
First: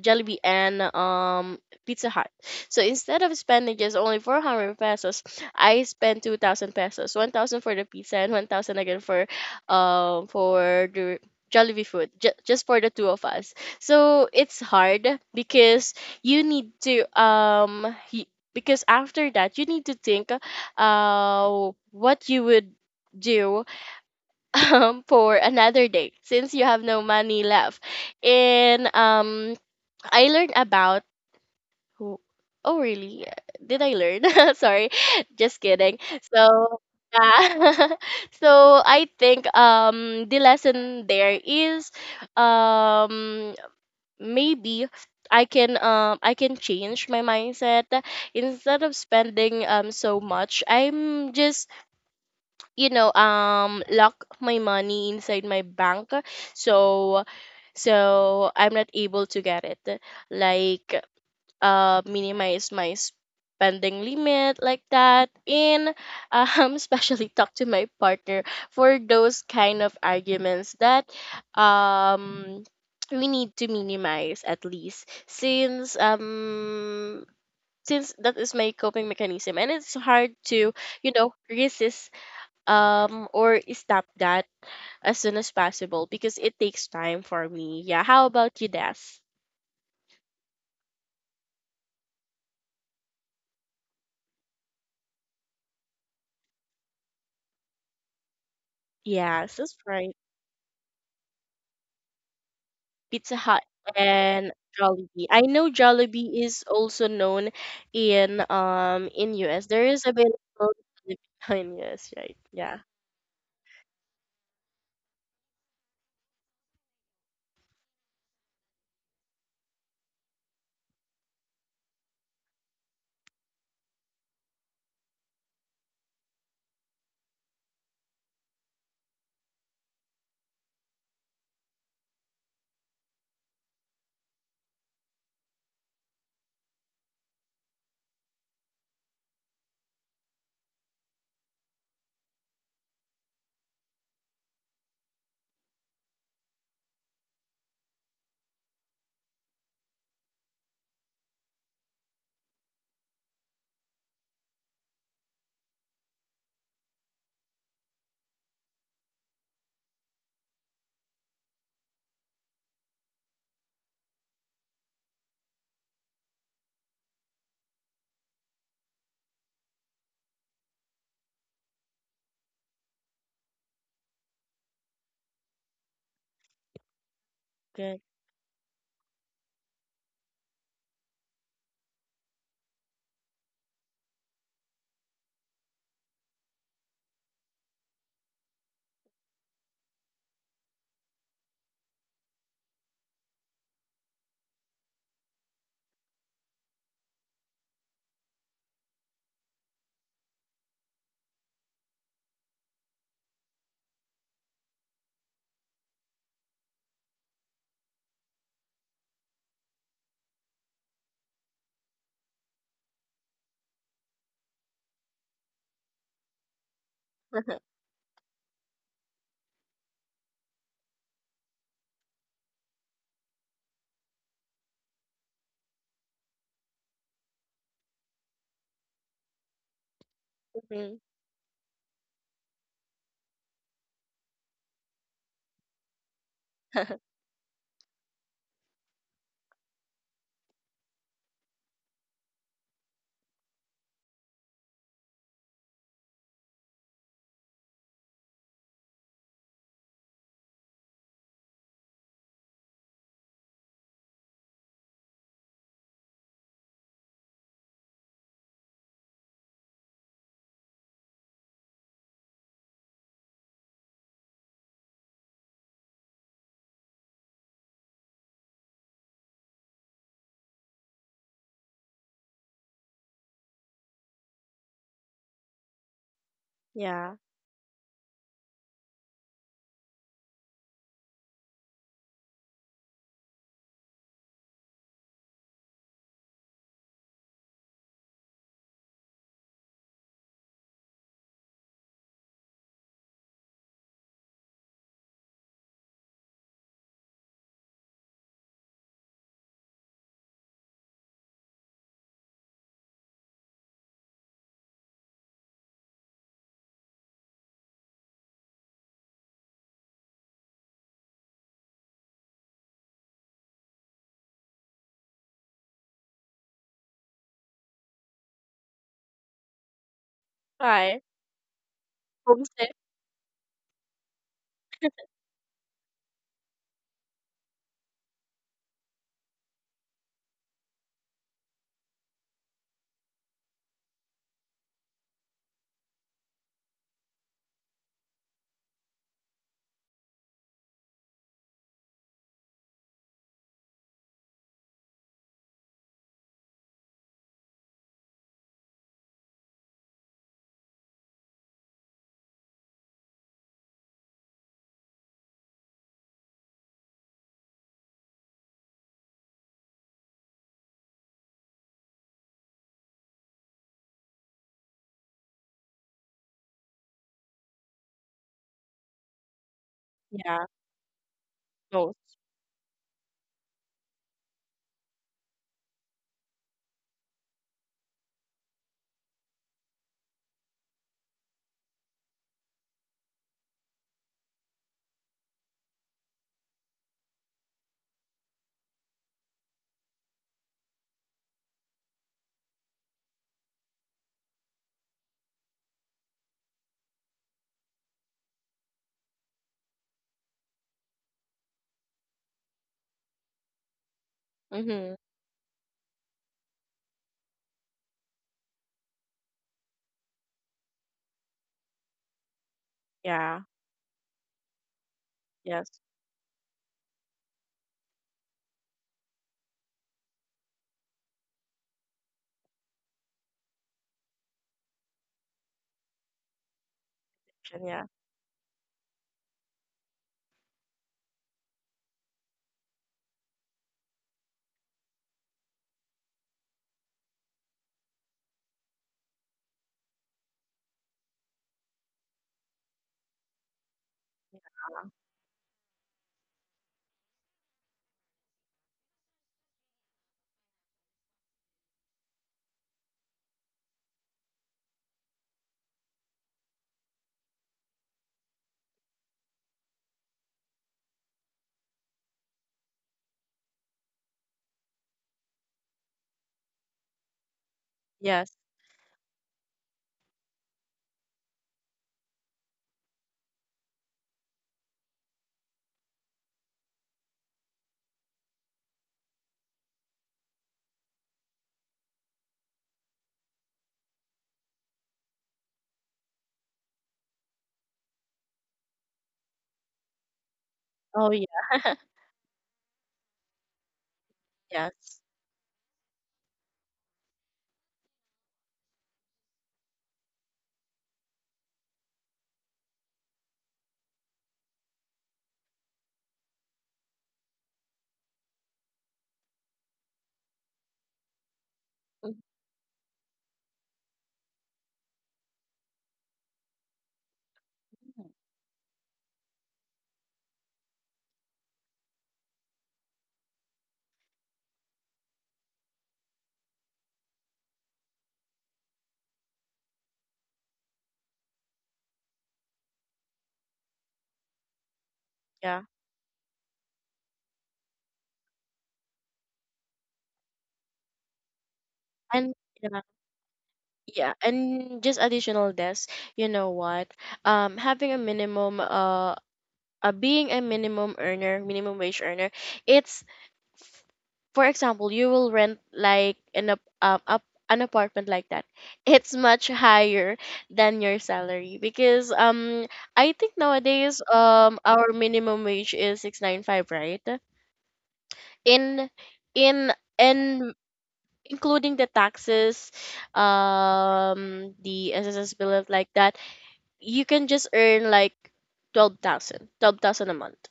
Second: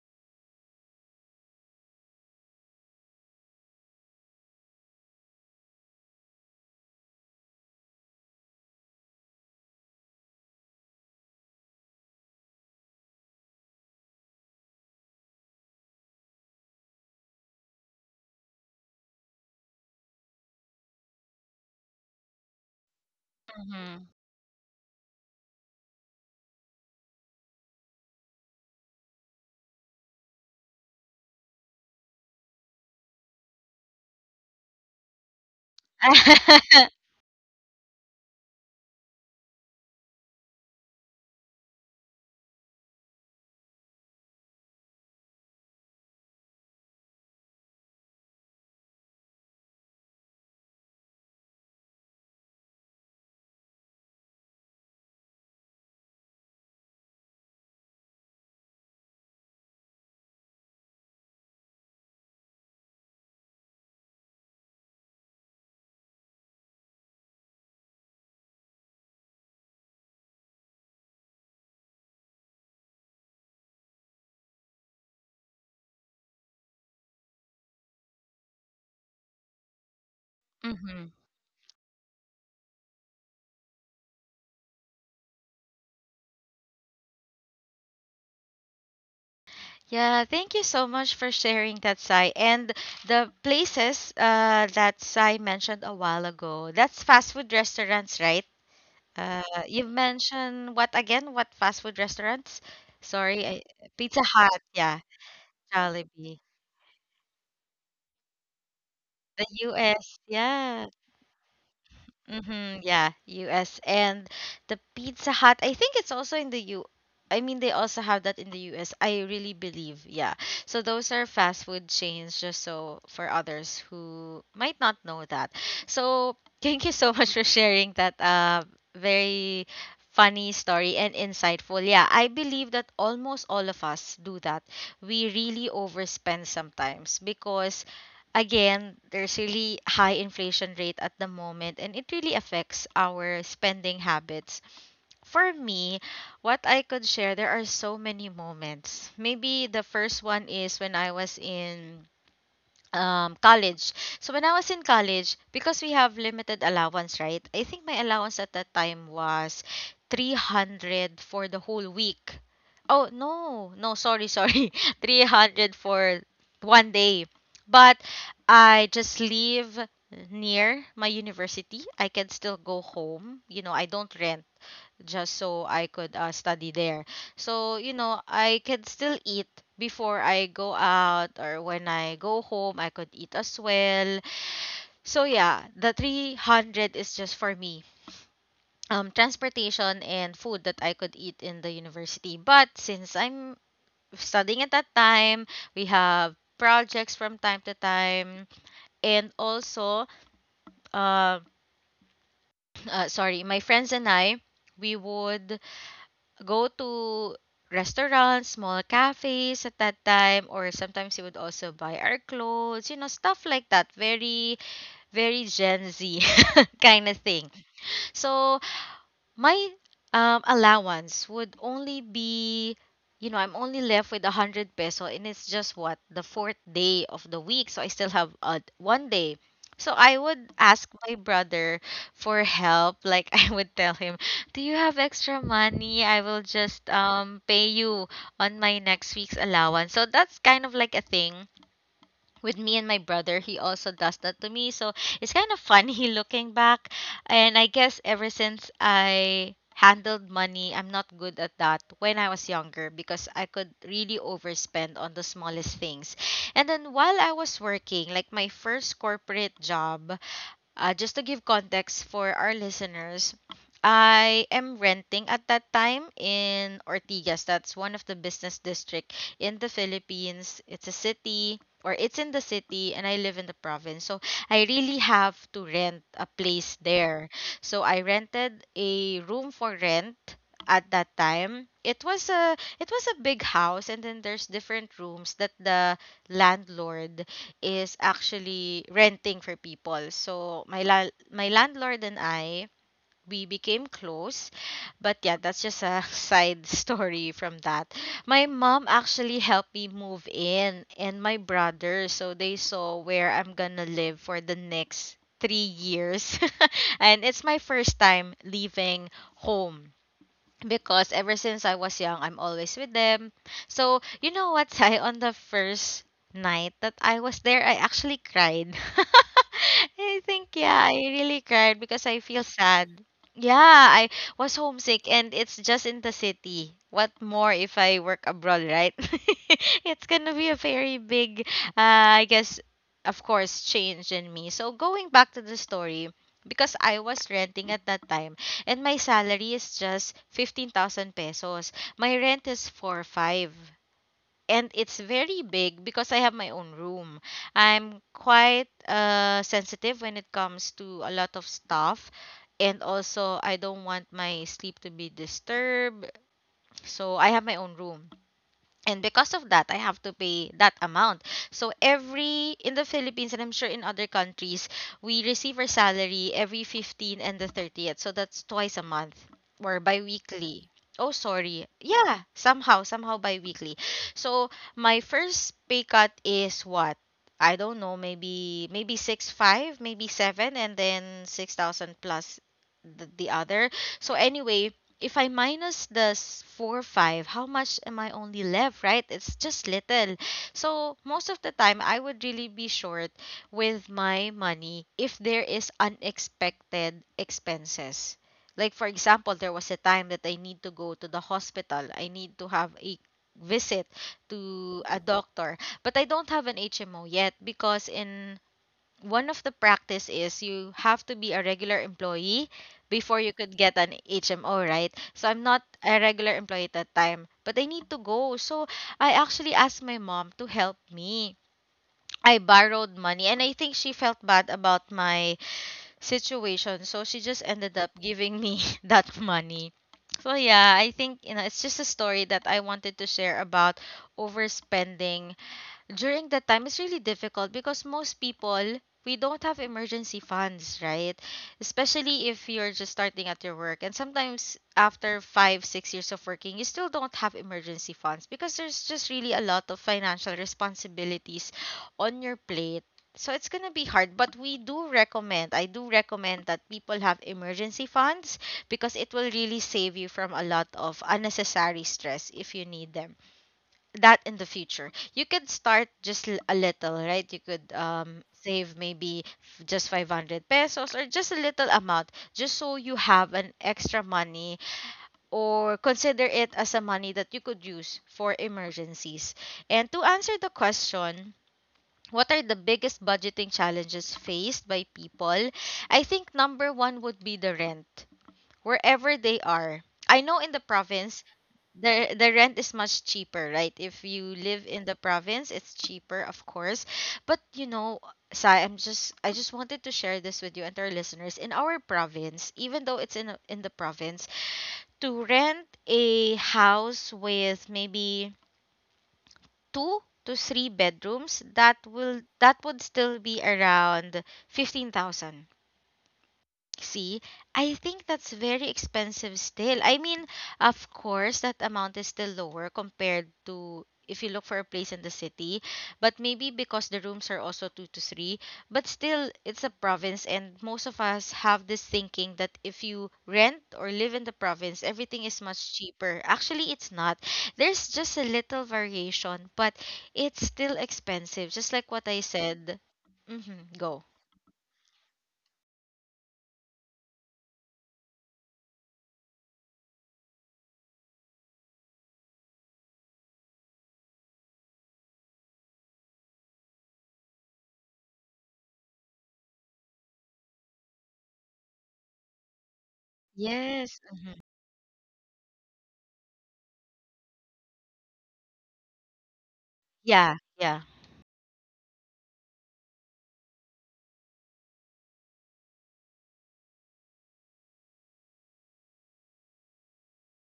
Speaker 2: Jollibee and um Pizza Hut. So instead of spending just only four hundred pesos, I spent two thousand pesos, one thousand for the pizza and one thousand again for um for the Jollibee food, ju- just for the two of us. So it's hard because you need to um y- because after that you need to think uh what you would do,
Speaker 1: Mm-hmm.
Speaker 2: um for another day, since you have no money left. And um I learned about who. Oh really? Did I learn? Sorry. Just kidding. So yeah. So I think um the lesson there is, um maybe I can um I can change my mindset. Instead of spending um so much, I'm just, you know, um lock my money inside my bank, so so I'm not able to get it, like, uh minimize my spending limit, like that. And um especially talk to my partner, for those kind of arguments that um we need to minimize, at least, since um since that is my coping mechanism and it's hard to, you
Speaker 1: Mm-hmm.
Speaker 2: know, resist um or stop that as soon as possible, because it takes time for me. Yeah, how about you, Des?
Speaker 1: Yeah, thank you so much for sharing that, Sai. And the places uh, that Sai mentioned a while ago, that's fast food restaurants, right? Uh,
Speaker 2: Yes, that's
Speaker 1: you
Speaker 2: right.
Speaker 1: mentioned what again? What fast food restaurants?
Speaker 2: Pizza
Speaker 1: Sorry, I,
Speaker 2: Hut
Speaker 1: Pizza
Speaker 2: and
Speaker 1: Hut, yeah,
Speaker 2: Jollibee. I know
Speaker 1: Jollibee,
Speaker 2: Jollibee is also known in um in
Speaker 1: the
Speaker 2: U S. There is
Speaker 1: U S,
Speaker 2: available
Speaker 1: yeah.
Speaker 2: in Philippines, yes, right? Yeah.
Speaker 1: Mm-hmm, yeah, U S and the Pizza Hut. I think it's also in the U. I mean, they also have that in the U S. I really believe, yeah. So those are fast food chains, just so for others who might not know that. So thank you so much for sharing that uh, very funny story and insightful. Yeah, I believe that almost all of us do that. We really overspend sometimes because again, there's really high inflation rate at the moment and it really affects our spending habits. For me, what I could share, there are so many moments. Maybe the first one is when I was in um college. So when I was in college, because we have limited allowance, right? I think my allowance at that time was three hundred for the whole week. Oh no, no, sorry, sorry, three hundred for one day. But I just live near my university, I can still go home, you know, I don't rent just so I could uh, study there. So, you
Speaker 2: Good.
Speaker 1: know, I can still eat before I go out, or when I go home, I could eat as well. So, yeah, the three hundred is just for me. Um, transportation and food that I could eat in the university. But since I'm studying at that time, we have projects from time to time. And also, uh, uh, sorry, my friends and I, we would go to restaurants, small cafes at that time, or sometimes he would also buy our clothes, you know, stuff like that. Very, very Gen Z kind of thing. So my um, allowance would only be, you know, I'm only left with a hundred peso, and it's just what, the fourth day of the week, so I still have uh, one day. So I would ask
Speaker 2: Mhm.
Speaker 1: my brother for help, like I would tell him, do you have extra money? I will just um pay you on my next week's allowance. So that's kind of like a thing with me and my brother. He also does that to me. So it's kind of funny looking back. And I guess ever since I handled money, I'm not good at that. When I was younger, because I could really overspend on the smallest things. And then while I was working, like my first corporate job, uh, just to give context for our listeners, I am renting at that time in Ortigas. That's one of the business district in the Philippines. It's a city, or it's in the city, and I live in the province. So I really have to rent a place
Speaker 2: Yeah.
Speaker 1: there. So I rented a room for rent at that time. It was a it was a big house, and then there's different rooms that the landlord is actually renting for people. So my la- my landlord and I, we became close. But yeah, that's just a side story from that. My mom actually helped me move in, and my brother, so they saw where I'm going to live for the next three years. And it's my first time leaving home because ever since I was young, I'm always with them. So, you know what, Sai, on the first night that I was there, I actually cried. I think, yeah, I
Speaker 2: Why?
Speaker 1: really cried because I feel
Speaker 2: Homesick.
Speaker 1: sad. Yeah, I was homesick, and it's just in the city. What more if I work abroad, right? It's gonna be a very big, uh, I guess, of course, change in me. So, going back to the story, because I was renting at that time and my salary is just fifteen thousand pesos. My rent is four five, and it's very big because I have my own room. I'm quite uh, sensitive when it comes to a lot of stuff, and also I don't want my sleep to be disturbed. So I have my own room, and because of that I have to pay that amount. So every, in the Philippines, and I'm sure in other countries, we receive our salary every fifteenth and the thirtieth, so that's twice a month or
Speaker 2: Yeah.
Speaker 1: bi-weekly. Oh, sorry.
Speaker 2: Both.
Speaker 1: Yeah, somehow somehow bi-weekly. So my first pay cut is what, I don't know, maybe maybe six five, maybe seven, and then six thousand plus the, the other. So anyway, if I minus the s- four five, how much am I only left, right? It's just little. So most of the time I would really be short with my money if there is unexpected expenses. Like for example, there was a time that I need to go to the hospital. I need to have a visit to
Speaker 2: Mm-hmm.
Speaker 1: a doctor, but I don't have an H M O yet because in one of the practice is you have to be a regular employee before you
Speaker 2: Yeah.
Speaker 1: could get an H M O, right? So I'm not
Speaker 2: Yes.
Speaker 1: a regular employee at that time, but I need to go. So I actually asked my mom to help me. I borrowed money, and I think she felt bad about my situation. So she just
Speaker 2: Kitchen,
Speaker 1: ended
Speaker 2: yeah.
Speaker 1: up giving me that money. So yeah, I think you know it's just a story that I wanted to share about overspending during that time. It's really difficult because most people, we don't have emergency funds, right? Especially if you're just starting at your work, and sometimes
Speaker 2: Yeah.
Speaker 1: after five six years of working you still don't have emergency funds because there's just really a lot of financial responsibilities on your plate. So it's going to be hard, but we do recommend I do recommend that people have emergency funds because it will really save you from a lot of unnecessary stress if you need them, that in the future you could start just l- a little, right? You could um
Speaker 2: Yes.
Speaker 1: save maybe f- just five hundred pesos, or just a little amount, just so you have an extra money, or consider it as a money that you could use for emergencies. And to answer the question, what are the biggest budgeting challenges faced by people? I think number one would be the rent, wherever they are. I know in the
Speaker 2: Oh
Speaker 1: province
Speaker 2: yeah.
Speaker 1: the the rent is much cheaper, right? If you live in
Speaker 2: Yes.
Speaker 1: the province, it's cheaper, of course. But you know, Sai, I'm just I just wanted to share this with you and to our listeners. In our province, even though it's in in the province, to rent a house with maybe two to three bedrooms, that
Speaker 2: Mm,
Speaker 1: will that would still be around fifteen thousand. See, I think that's very expensive still. I mean, of course, that amount is still lower compared to if you look for a place in the city, but maybe because the rooms are also two to three. But still, it's a province, and most of us have this thinking that if you rent or live in the province, everything is
Speaker 2: yeah.
Speaker 1: much cheaper. Actually, it's not. There's just a little variation, but it's still expensive, just like what I
Speaker 2: And yeah.
Speaker 1: said. Mm-hmm,
Speaker 2: Yeah.
Speaker 1: go.
Speaker 2: And just additional desk. You know what? Um, having a minimum uh uh, being a minimum earner, minimum wage earner, it's, for example, you will rent like an ap- um, up an apartment, like that. It's much higher than your salary, because um I think nowadays
Speaker 1: Yes. Mm-hmm.
Speaker 2: um our minimum wage is six ninety-five, right? In in
Speaker 1: Yeah,
Speaker 2: and
Speaker 1: yeah.
Speaker 2: including the taxes, um the S S S bill of like that, you can just earn like twelve thousand twelve thousand a month.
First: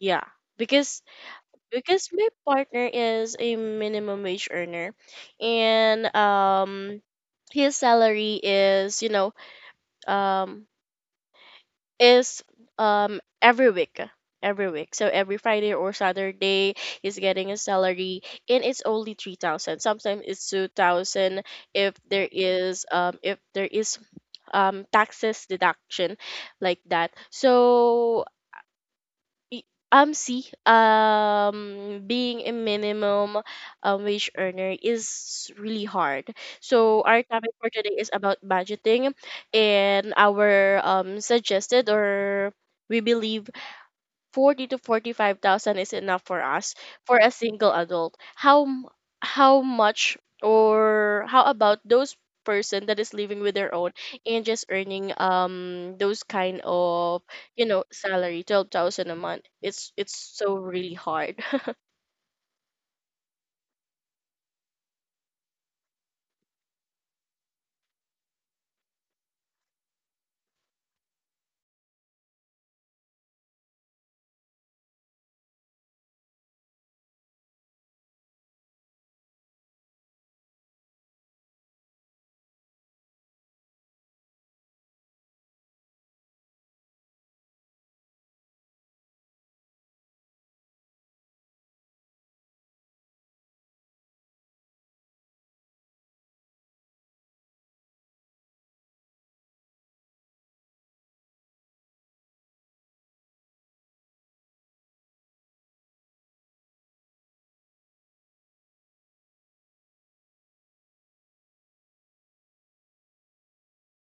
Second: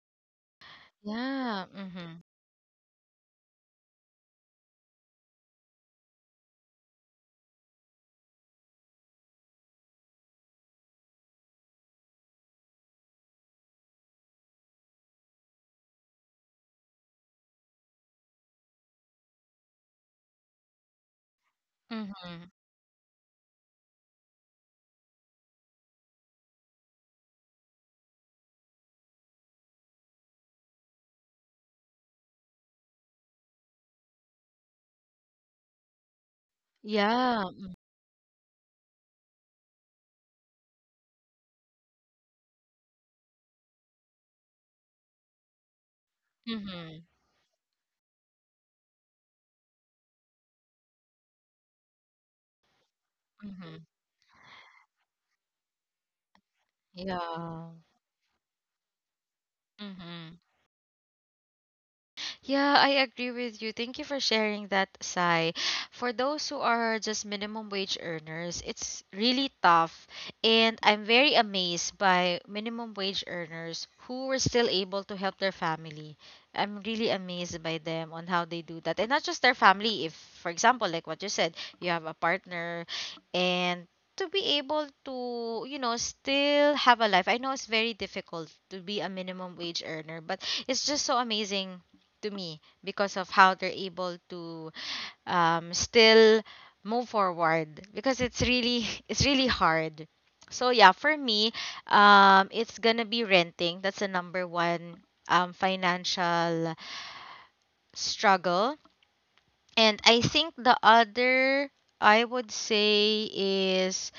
Speaker 2: Yeah. Because
Speaker 1: Yeah.
Speaker 2: because
Speaker 1: Mhm.
Speaker 2: my partner is a minimum wage earner, and um his salary is, you know, um is um every week, every week so every Friday or Saturday he's getting a salary, and it's only three thousand, sometimes it's two thousand, if there
Speaker 1: Mhm.
Speaker 2: is, um if there is um taxes deduction, like that. So Y- Um, see, um, being a minimum um, wage earner is really hard. So our
Speaker 1: Yeah.
Speaker 2: topic for today is about budgeting, and our um suggested, or we believe forty to forty-five thousand is enough for us
Speaker 1: Mhm.
Speaker 2: for a single adult. How m- how much, or how about those person that is living with their
Speaker 1: Mhm.
Speaker 2: own and just earning um those kind of, you
Speaker 1: Yeah.
Speaker 2: know, salary twelve thousand a month? it's it's
Speaker 1: Mhm.
Speaker 2: so really hard.
Speaker 1: Yeah, I agree with you. Thank you for sharing that, Sai. For those who are just minimum wage earners, it's really tough. And I'm very amazed by minimum wage earners who were still able to help their family. I'm really amazed by them on how they do that. And not just their family, if, for example, like what you said, you have a partner, and to be able to, you know, still have a life. I know it's very difficult to be a minimum wage earner, but it's just so amazing to me because of how they're able to um, still move forward, because it's really it's really hard. So yeah, for me, um, it's gonna be renting. That's the number one um, financial struggle. And I think the other, I would say, is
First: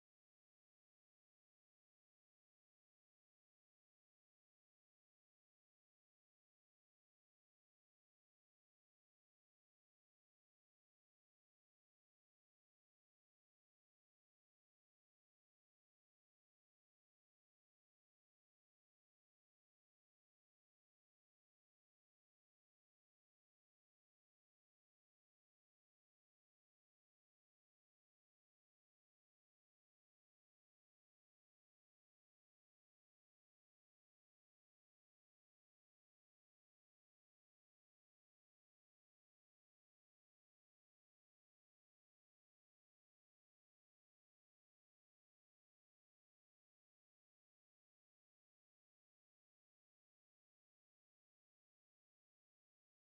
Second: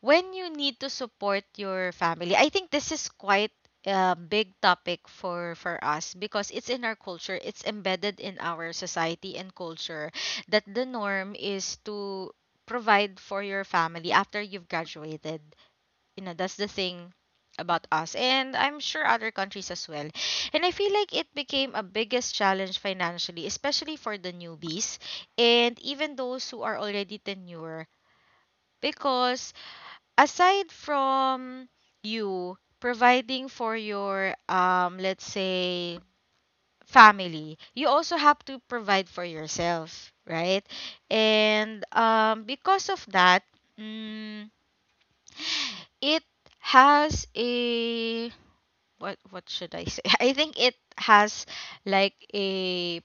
Speaker 1: when you need to support your family. I think this is quite a big topic for for us because it's in our culture. It's embedded in our society and culture that the norm is to provide for your family after you've graduated. You know, that's the thing about us, and I'm sure other countries as well. And I feel like it became a biggest challenge financially, especially for the newbies and even those who are already tenure, because aside from you providing for your um let's say family, you also have to provide for yourself, right? And um because of that, mm, it has a what what should I say? I think it has like a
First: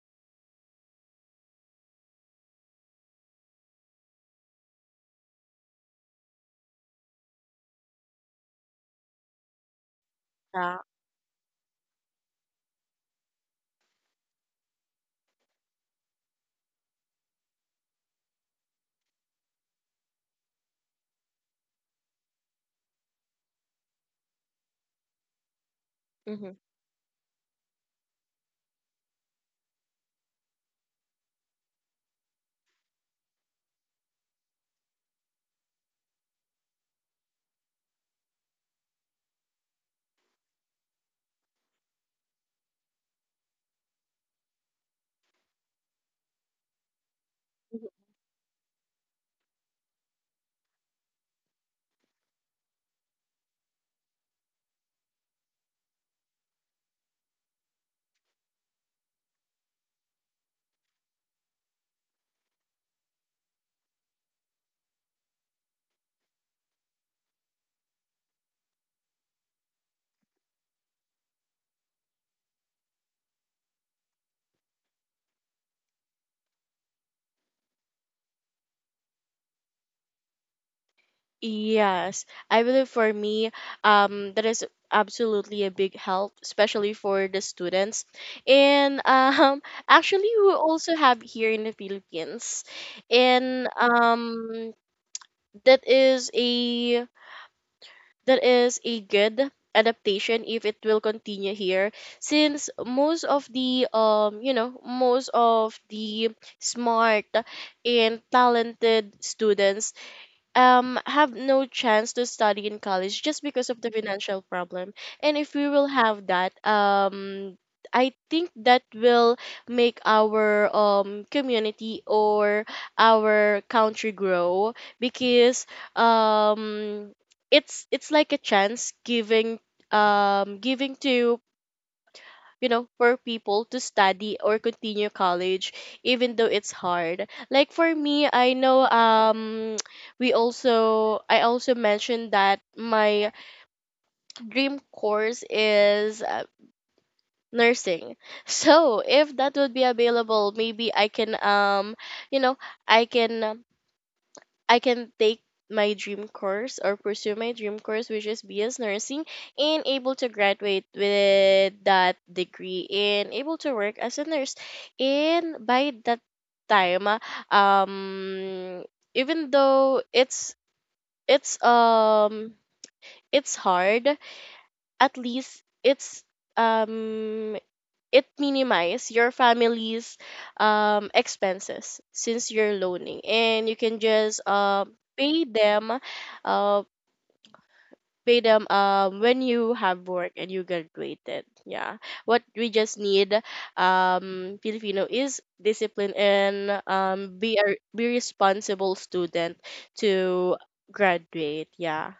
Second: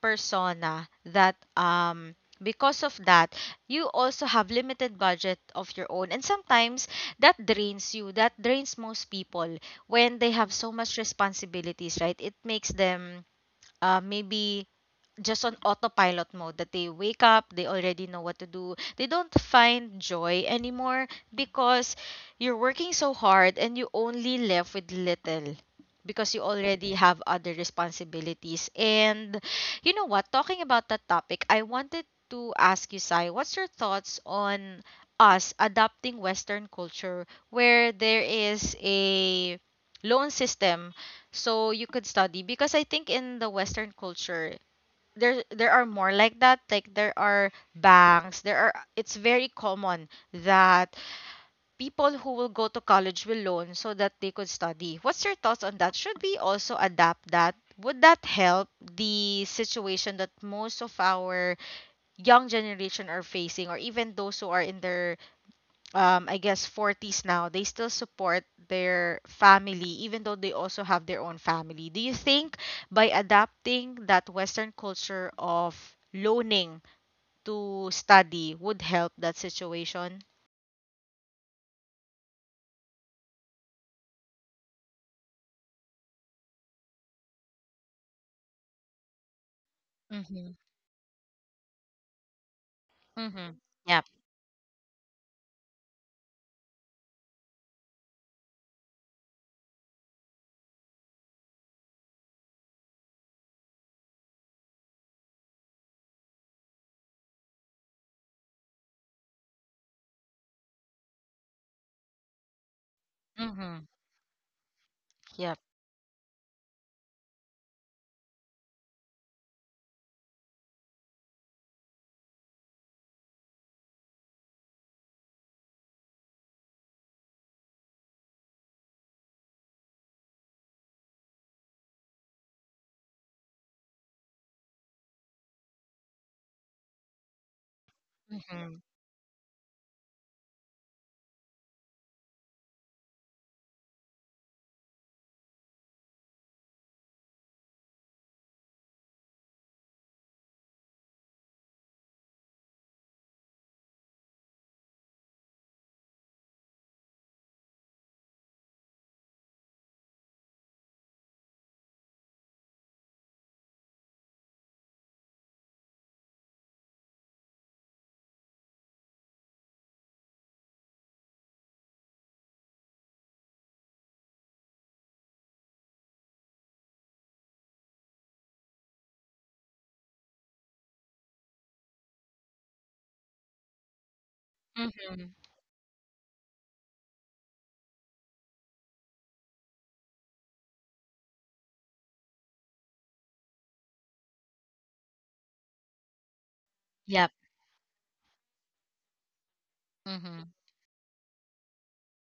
Speaker 1: persona that um because of that, you also have limited budget of your own. And sometimes that drains you that drains most people when they have so
Speaker 2: yeah
Speaker 1: much responsibilities, right? It makes them uh, maybe just on autopilot mode, that they wake up, they already know what to do, they don't find joy anymore because you're working so hard and you only left with little because you
Speaker 2: mm-hmm.
Speaker 1: already have other responsibilities. And you know what, talking about that topic, I wanted to ask you, Sai, what's your thoughts on us adopting Western culture where there is a loan system so you could study? Because I think in the Western culture there there are more like that. Like there are banks, there are it's very common that people who will go to college will loan so that they could study. What's your thoughts on that? Should we also adapt? That would that help the situation that most of our young generation are facing, or even those who are in their um, I guess forties now? They still support their family even though they also have their own family. Do you think by adapting that Western culture of loaning to study would help that situation?
Speaker 2: Yes, I believe for me, um, that is absolutely a big help, especially for the students. And um, actually,
Speaker 1: Mm-hmm.
Speaker 2: we also have here in the Philippines,
Speaker 1: Mm-hmm.
Speaker 2: and
Speaker 1: Yep.
Speaker 2: um, that is a that is a good adaptation if it will continue here, since most of the, um, you know, most of the smart and talented students um have no chance to study in college just because of
Speaker 1: Mm-hmm.
Speaker 2: the financial problem. And if
Speaker 1: Yep.
Speaker 2: we will have that, um I think that will make our um community, or our country grow, because um it's it's like a chance giving, um giving to, you know, for people to study or continue college, even though it's hard. Like for me, I
Speaker 1: Mm-hmm.
Speaker 2: know, um we also, I also mentioned that my dream course is uh, nursing. So if that would be available, maybe I can, um you know, i can I can take my dream course, or pursue my dream course, which is B S nursing, and able to graduate with that degree and able to work as a nurse. And by that time, ah, um, even though it's it's um it's hard, at least it's, um it minimizes your family's um, expenses, since you're loaning, and you can just, uh,
Speaker 1: Mm-hmm.
Speaker 2: pay them uh, pay them um, when you have work and you graduated. Yeah. What we just need, um, Filipino, is discipline and,
Speaker 1: Yep.
Speaker 2: um, be a be responsible student
Speaker 1: Mm-hmm.
Speaker 2: to graduate. Yeah.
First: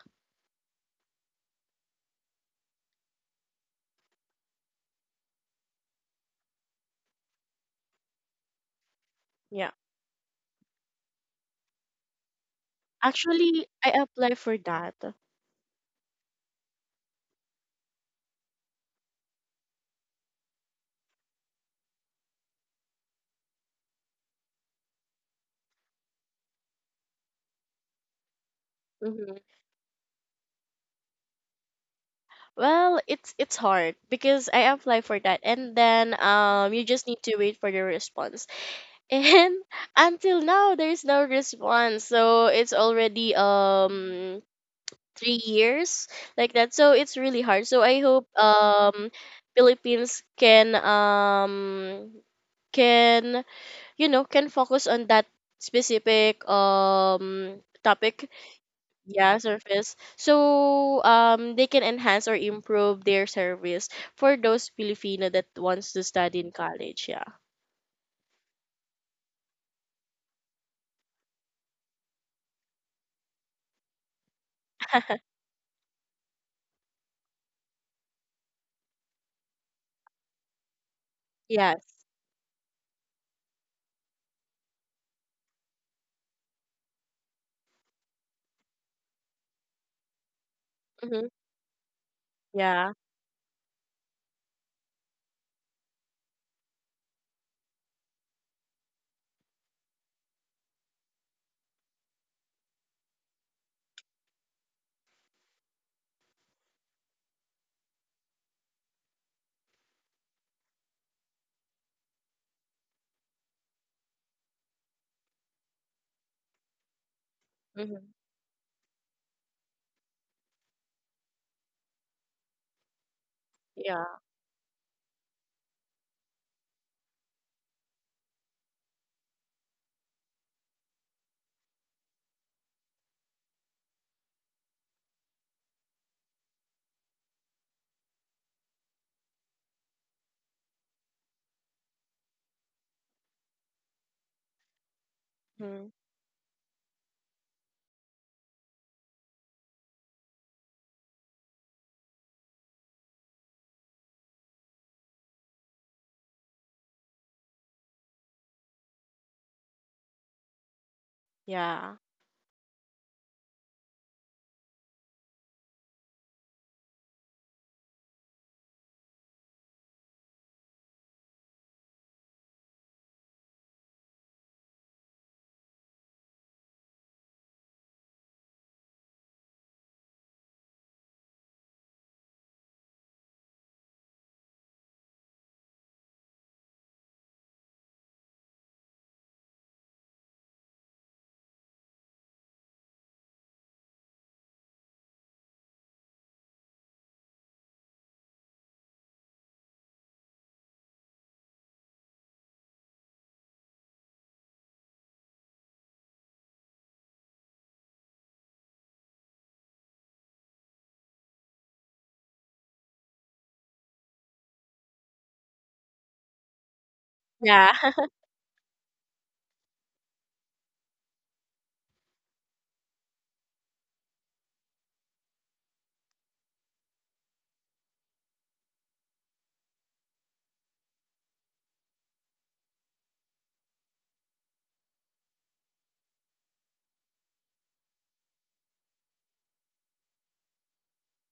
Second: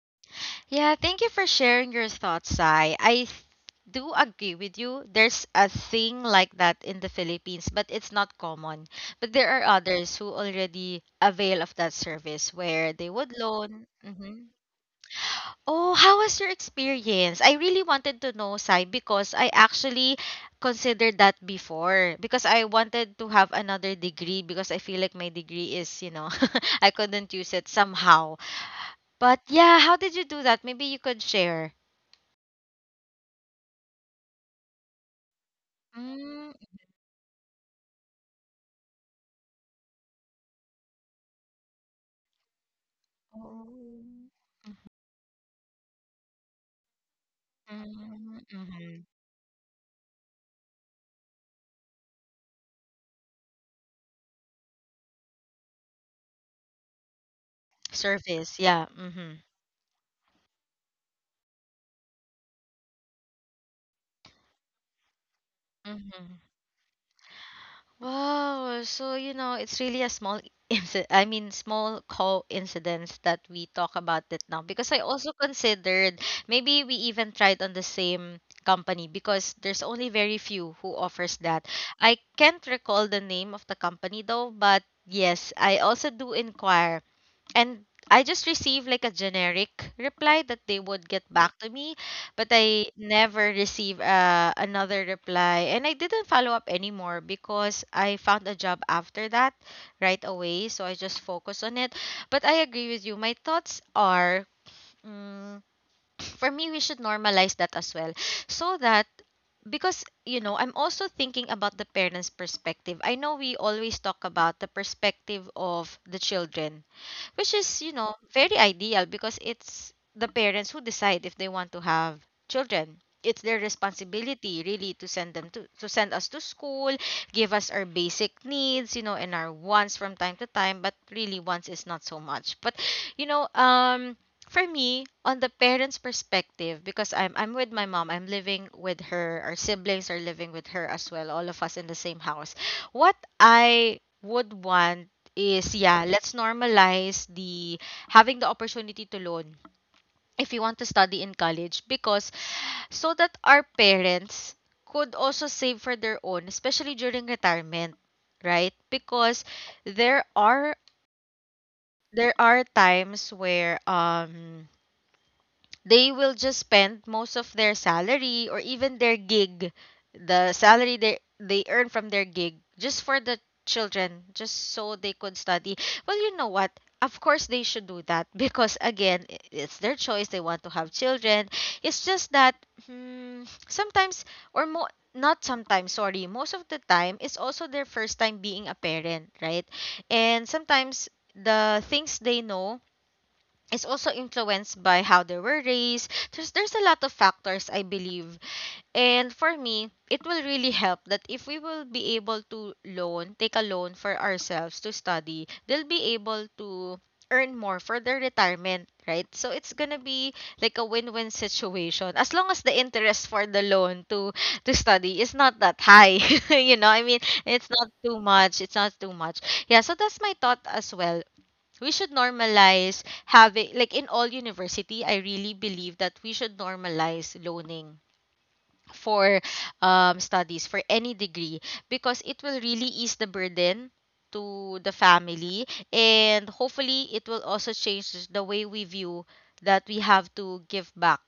Speaker 1: Yeah, thank you for sharing your thoughts, Sai. I th- do agree with you. There's a thing like that in the Philippines, but it's not common. But there are
Speaker 2: Yeah,
Speaker 1: others who already avail of that service where they would
Speaker 2: actually
Speaker 1: loan.
Speaker 2: I apply
Speaker 1: Mhm.
Speaker 2: for that.
Speaker 1: Oh, how was your experience? I really wanted to know, Sai, because I actually considered that before because I wanted to have another degree because I feel like my degree is, you know, I couldn't use it somehow.
Speaker 2: Mm-hmm.
Speaker 1: But yeah, how did you do that? Maybe you could share.
Speaker 2: Well, it's it's hard because I apply for that and then
Speaker 1: Hmm.
Speaker 2: um you just need to wait for the response. And until now there's no response. So it's already
Speaker 1: Oh.
Speaker 2: um three years like that. So it's really hard. So I hope
Speaker 1: Mm, mhm.
Speaker 2: um Philippines can um can you know, can focus on that specific um topic.
Speaker 1: Service, yeah. Mm-hmm.
Speaker 2: Yeah, service. So um they can enhance or improve their service for those Filipino that wants to study in
Speaker 1: Mm-hmm.
Speaker 2: college. Yeah.
Speaker 1: Wow. So, you know, it's really a small incident. I mean, small coincidence that we talk about it now because I also considered, maybe we even tried on the same company because there's only very few who offers that.
Speaker 2: Yes.
Speaker 1: I can't recall the name of the company though, but yes, I also do inquire, and I just received like a generic reply that they would
Speaker 2: Mm-hmm.
Speaker 1: get back to me, but I
Speaker 2: Yeah.
Speaker 1: never received uh, another reply. And I didn't follow up anymore because I found a job after that right away. So I just focused on it. But I agree with you. My thoughts are mm, for me, we should normalize that as well, so that, because you know I'm also thinking about the parents' perspective. I know we always talk about the perspective of the children, which is you
Speaker 2: Mm-hmm.
Speaker 1: know very ideal, because it's the parents who decide if they want to have children. It's their
Speaker 2: Yeah.
Speaker 1: responsibility really to send them to to send us to school, give us our basic needs, you know and our wants from time to time, but really wants is not so much. But you know um for me, on the parents' perspective, because i'm i'm with my mom, I'm living with her, our siblings are living with her as well, all of us in the same house. What I would want is,
Speaker 2: Mm-hmm.
Speaker 1: yeah, let's normalize the having the opportunity to loan if you want to study in college, because, so that our parents could also save for their own, especially during retirement, right? Because there are
Speaker 2: Yeah.
Speaker 1: there are times where um they will just spend most of their salary, or even their gig, the salary they they earn from their gig, just for the children, just so they could study. Well, you know what? Of course they should do that, because, again, i- it's their choice. They want to have children. It's just that hmm, sometimes, or mo- not sometimes, sorry, most of the time, it's also their first time being a parent, right? And sometimes the things they know is also influenced by how they were raised. There's there's a lot of factors, I believe. And for me, it will really help that if we will be able to loan, take a loan for ourselves to study, they'll be able to earn more for their retirement, right? So it's gonna be like a win-win situation, as long as the interest for the loan to to study is not that high. you know, I mean, it's
Speaker 2: Yeah.
Speaker 1: not too much. It's not too much. Yeah, so that's my thought as well. We should normalize having, like, in all university. I really believe that we should normalize loaning for um, studies for any degree, because it will really ease the burden to the family. And hopefully it will also change the way we view that we have to give back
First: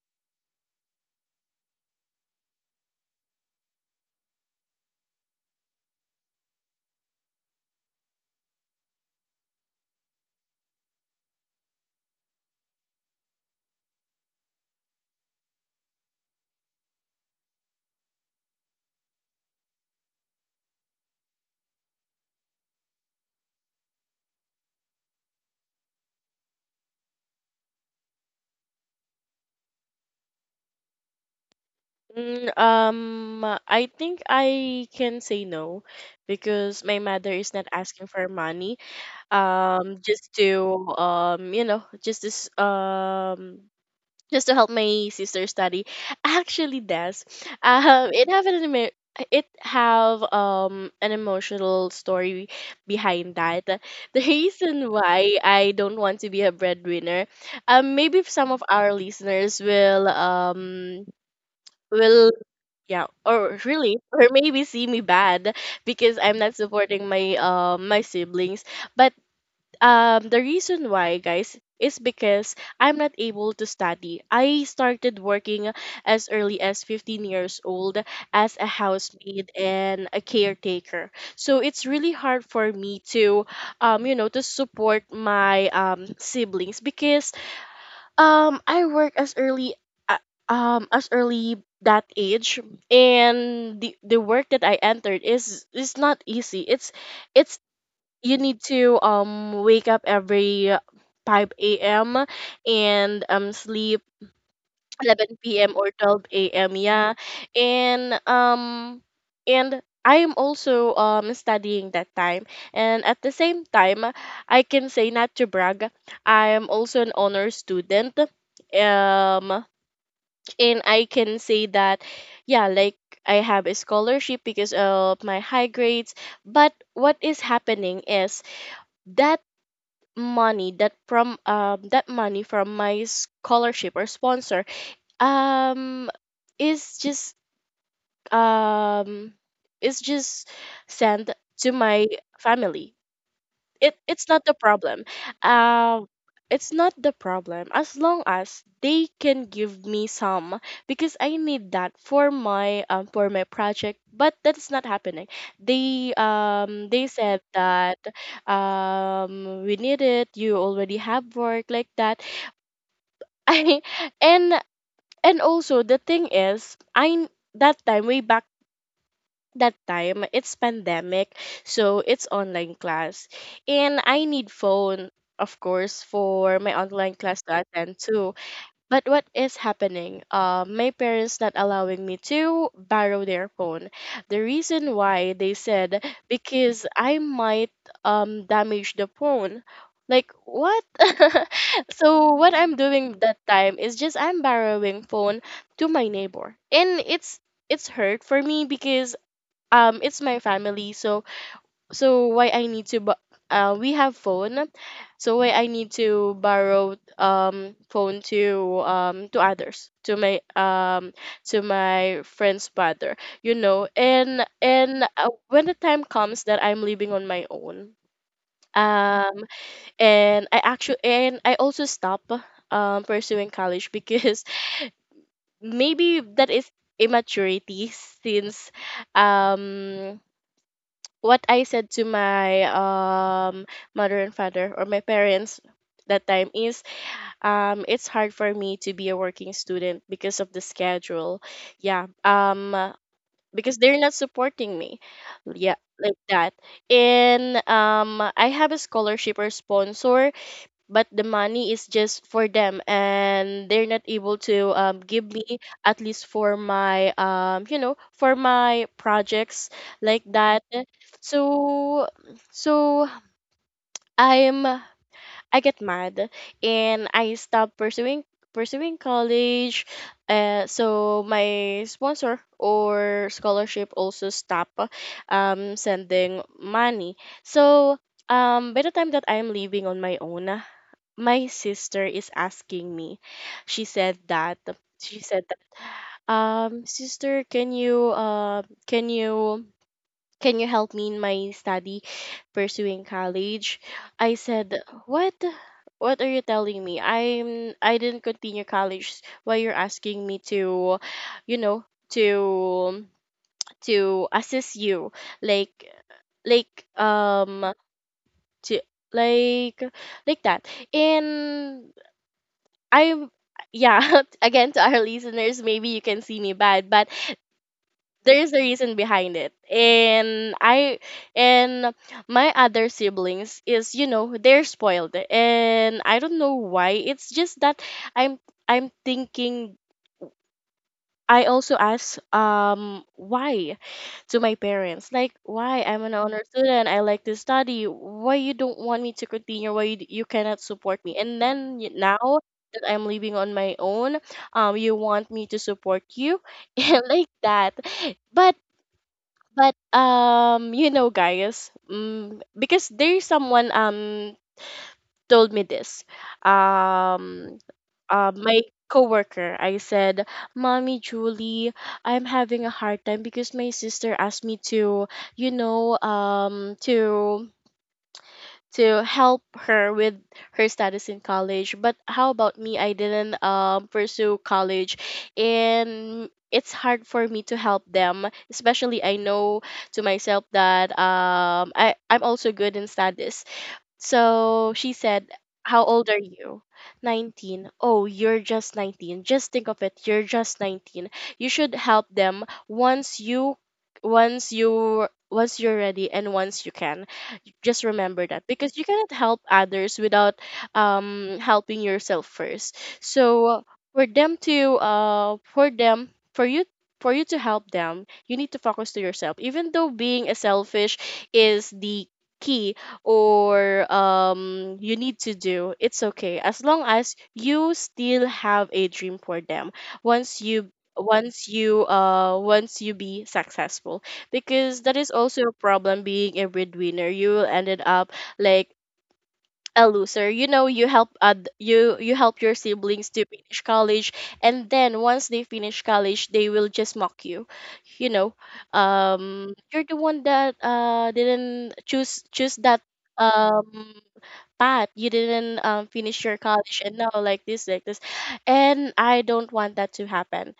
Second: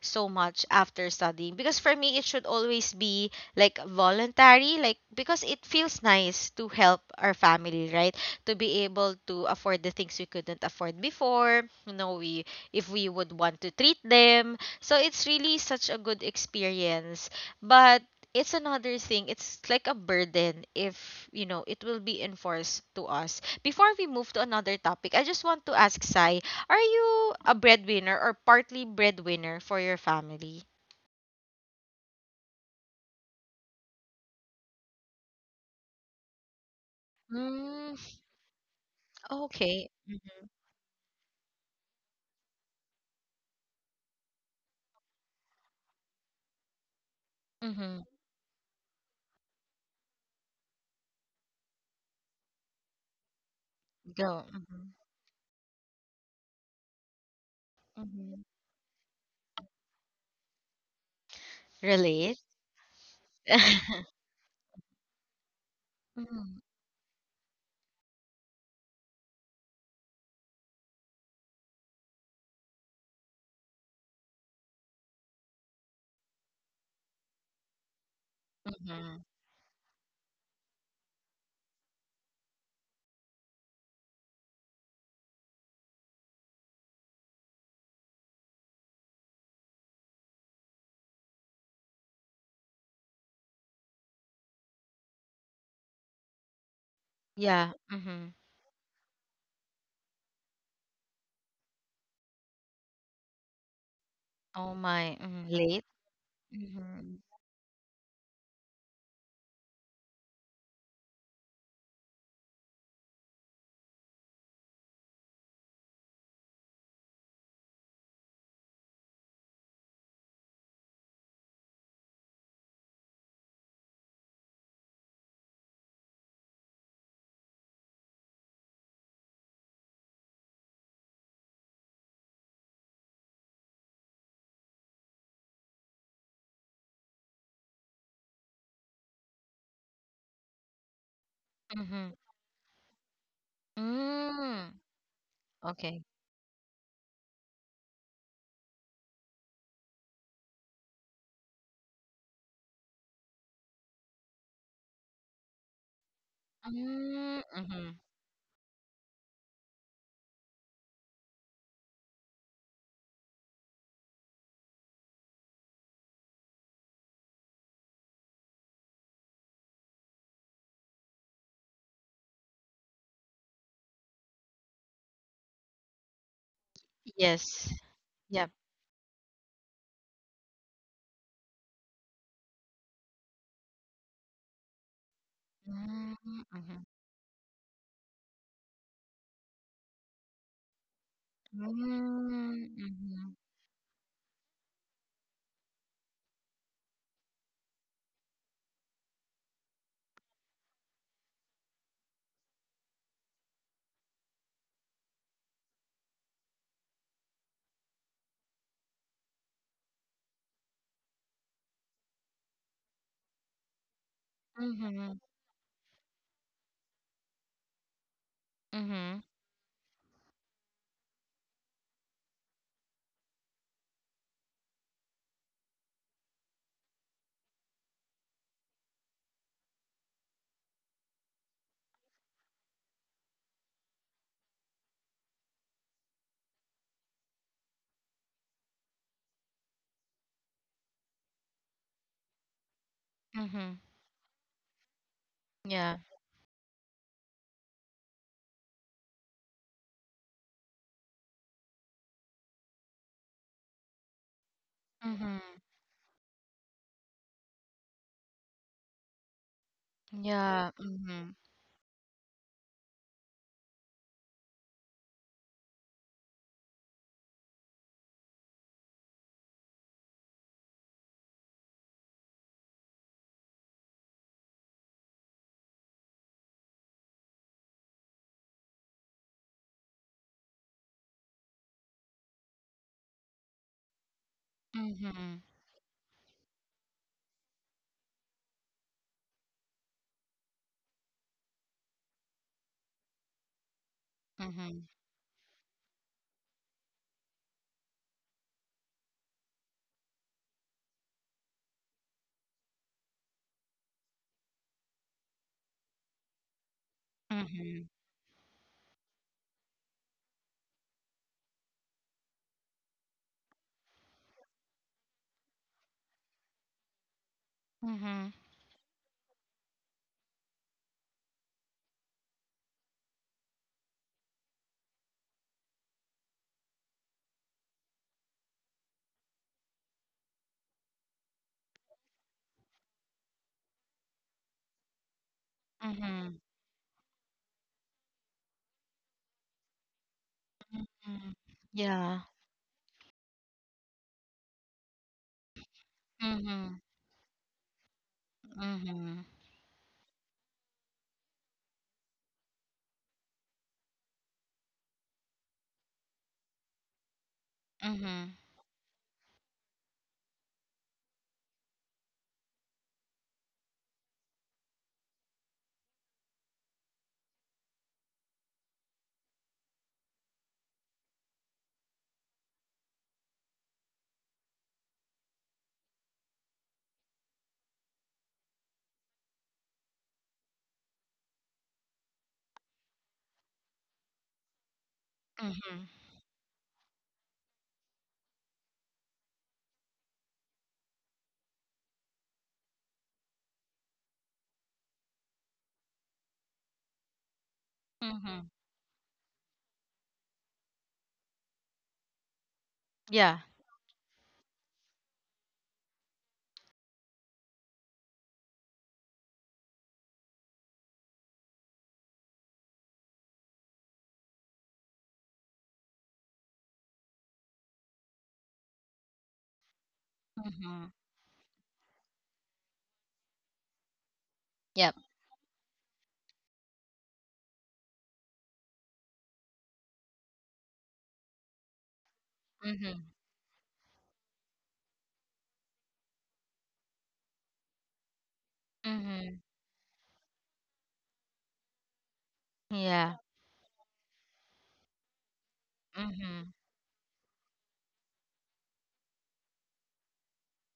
Speaker 1: so much after studying, because for me it should always be like voluntary, like, because it feels nice to help our family, right? To be able to afford the things we couldn't afford before, you know we, if we would want to treat them, so it's really such a good experience. But it's another thing. It's like a burden if, you know, it will be enforced to us. Before we move to another topic, I just want to ask Sai, are you a breadwinner or partly breadwinner for your family?
Speaker 2: Mm, um, I think I can say no, because my mother is not
Speaker 1: Mm,
Speaker 2: asking for money.
Speaker 1: okay.
Speaker 2: Um, just to, um, you know, just this um just to help my sister study. Actually, does
Speaker 1: Mm-hmm.
Speaker 2: um it have an emo- it have um an emotional story behind that, the
Speaker 1: Go.
Speaker 2: reason
Speaker 1: Mm-hmm.
Speaker 2: why I don't want to be a breadwinner. Um maybe if
Speaker 1: Mm-hmm.
Speaker 2: some of our listeners will, um will
Speaker 1: Relate?
Speaker 2: yeah, or really, or maybe see me bad because I'm not
Speaker 1: Mm-hmm.
Speaker 2: supporting my, um my siblings. But um the reason why, guys, is because I'm not able to study. I started working as early as fifteen years old, as a
Speaker 1: Mm-hmm.
Speaker 2: housemaid and a caretaker. So it's really hard for me to, um you know, to support my um siblings, because um I work as early, a- um as early that age, and the the work that I entered is is not easy. It's it's
Speaker 1: Yeah. Mm-hmm.
Speaker 2: you need to um wake up every five a m and um sleep
Speaker 1: Oh my. Mm-hmm.
Speaker 2: eleven p m
Speaker 1: Late?
Speaker 2: or twelve a m.
Speaker 1: Mm-hmm.
Speaker 2: Yeah, and um and I am also um studying that time, and at the same time, I can say, not to brag, I am also an honor student. Um, and I can say that, yeah, like, I have a scholarship because of my high grades. But what is happening is that money that from um that money from my scholarship or sponsor um is just um is just sent to
Speaker 1: Mm-hmm.
Speaker 2: my family. It it's not the
Speaker 1: Mm.
Speaker 2: problem.
Speaker 1: Okay.
Speaker 2: Um it's not the problem, as long as they can give me some, because I need that for my um for my project. But that's not happening. They um they
Speaker 1: Mm,
Speaker 2: said
Speaker 1: mhm.
Speaker 2: that, um we need it, you already have work, like that. I and and also, the thing is, I, that time, way back that time, it's pandemic. So it's online class, and I need phone, of course, for my online class to
Speaker 1: Yes.
Speaker 2: attend to.
Speaker 1: Yep.
Speaker 2: But what is happening, uh, my parents not allowing me to borrow their phone. The reason why, they said,
Speaker 1: Mm, mhm.
Speaker 2: because I might, um damage the phone. Like, what? So what
Speaker 1: Mm,
Speaker 2: I'm
Speaker 1: mhm.
Speaker 2: doing that time is just I'm borrowing phone to my neighbor. And it's it's hurt for me, because um it's my family, so so why I need to, bu- uh we have phone, so why I need to borrow, um phone to, um to others, to my, um to my friend's father, you know? and and
Speaker 1: Mhm.
Speaker 2: uh, when the time comes that I'm living on my own,
Speaker 1: Mhm.
Speaker 2: um and I actually, and I also stop um pursuing college, because maybe that is immaturity, since um what I said to my, um mother and father, or my parents, that time is, um it's hard for me to be a working student because of the schedule. Yeah. Um uh,
Speaker 1: Mhm.
Speaker 2: because they're not supporting me. Yeah,
Speaker 1: Yeah.
Speaker 2: like that. And um I have a scholarship or sponsor, but the money is just for them and they're not able to um, give
Speaker 1: Mhm.
Speaker 2: me at least for my um, you know for my projects like
Speaker 1: Yeah.
Speaker 2: that.
Speaker 1: Mhm.
Speaker 2: So so i'm I get mad and I stop pursuing pursuing college. Uh, so my sponsor or scholarship also stop um, sending money. So um, by the time that I'm leaving on my own, my sister is asking me. She said that she
Speaker 1: Mhm.
Speaker 2: said that, um "Sister, can you uh can you can you help me in my study pursuing college?" I
Speaker 1: Mhm.
Speaker 2: said, "What? What are you telling me? I'm I didn't continue college. Why you're asking me to, you know, to to assist you like like um
Speaker 1: Mhm.
Speaker 2: to like like that?" And I'm yeah, again to our listeners, maybe you can see me bad, but
Speaker 1: Mhm.
Speaker 2: there is a reason behind it. And I and my other siblings is, you know, they're spoiled. And I don't know why. It's just that I'm I'm thinking. I also asked um why, to my parents, like, "Why? I'm an
Speaker 1: Mhm.
Speaker 2: honor student. I like to study. Why you don't want me to continue? Why you, you cannot support me?
Speaker 1: Mhm.
Speaker 2: And then y-
Speaker 1: Yeah.
Speaker 2: now that I'm living on my own, um you want me to support you?"
Speaker 1: Mhm.
Speaker 2: And like that. but
Speaker 1: Mhm.
Speaker 2: but um you know, guys, mm because there's someone um told me this. Um,
Speaker 1: Mhm.
Speaker 2: uh, my coworker. I said, "Mommy Julie, I'm having a hard time because my sister asked me to, you know, um, to." to help her with her status in college. But how about me? I didn't um, pursue college, and it's hard for me to help them, especially I know to myself that um, I, I'm also good in studies." So she said,
Speaker 1: Mhm.
Speaker 2: "How old are you?" "nineteen" "Oh, you're just nineteen. Just think of it. You're just nineteen. You should help them once you once you once you're ready and once you can. Just remember
Speaker 1: Mhm.
Speaker 2: that, because you cannot help others without um helping yourself first.
Speaker 1: Yeah.
Speaker 2: So for them to uh for them for you, for you to help them, you need to focus to yourself. Even though being a selfish is the key, or um you need to do, it's okay, as long as you still have a dream for them once you
Speaker 1: Mhm.
Speaker 2: once you uh once you be successful.
Speaker 1: Yep.
Speaker 2: Because that is also a problem, being a breadwinner: you will ended up like a loser, you know. You help ad- you you help your
Speaker 1: Mhm.
Speaker 2: siblings to finish college, and then once they finish college, they will just mock you, you know.
Speaker 1: Mhm.
Speaker 2: Um you're the one that uh didn't choose choose that
Speaker 1: Yeah.
Speaker 2: um path. You didn't um, finish
Speaker 1: Mhm.
Speaker 2: your college, and now like this like this and I don't want that to happen.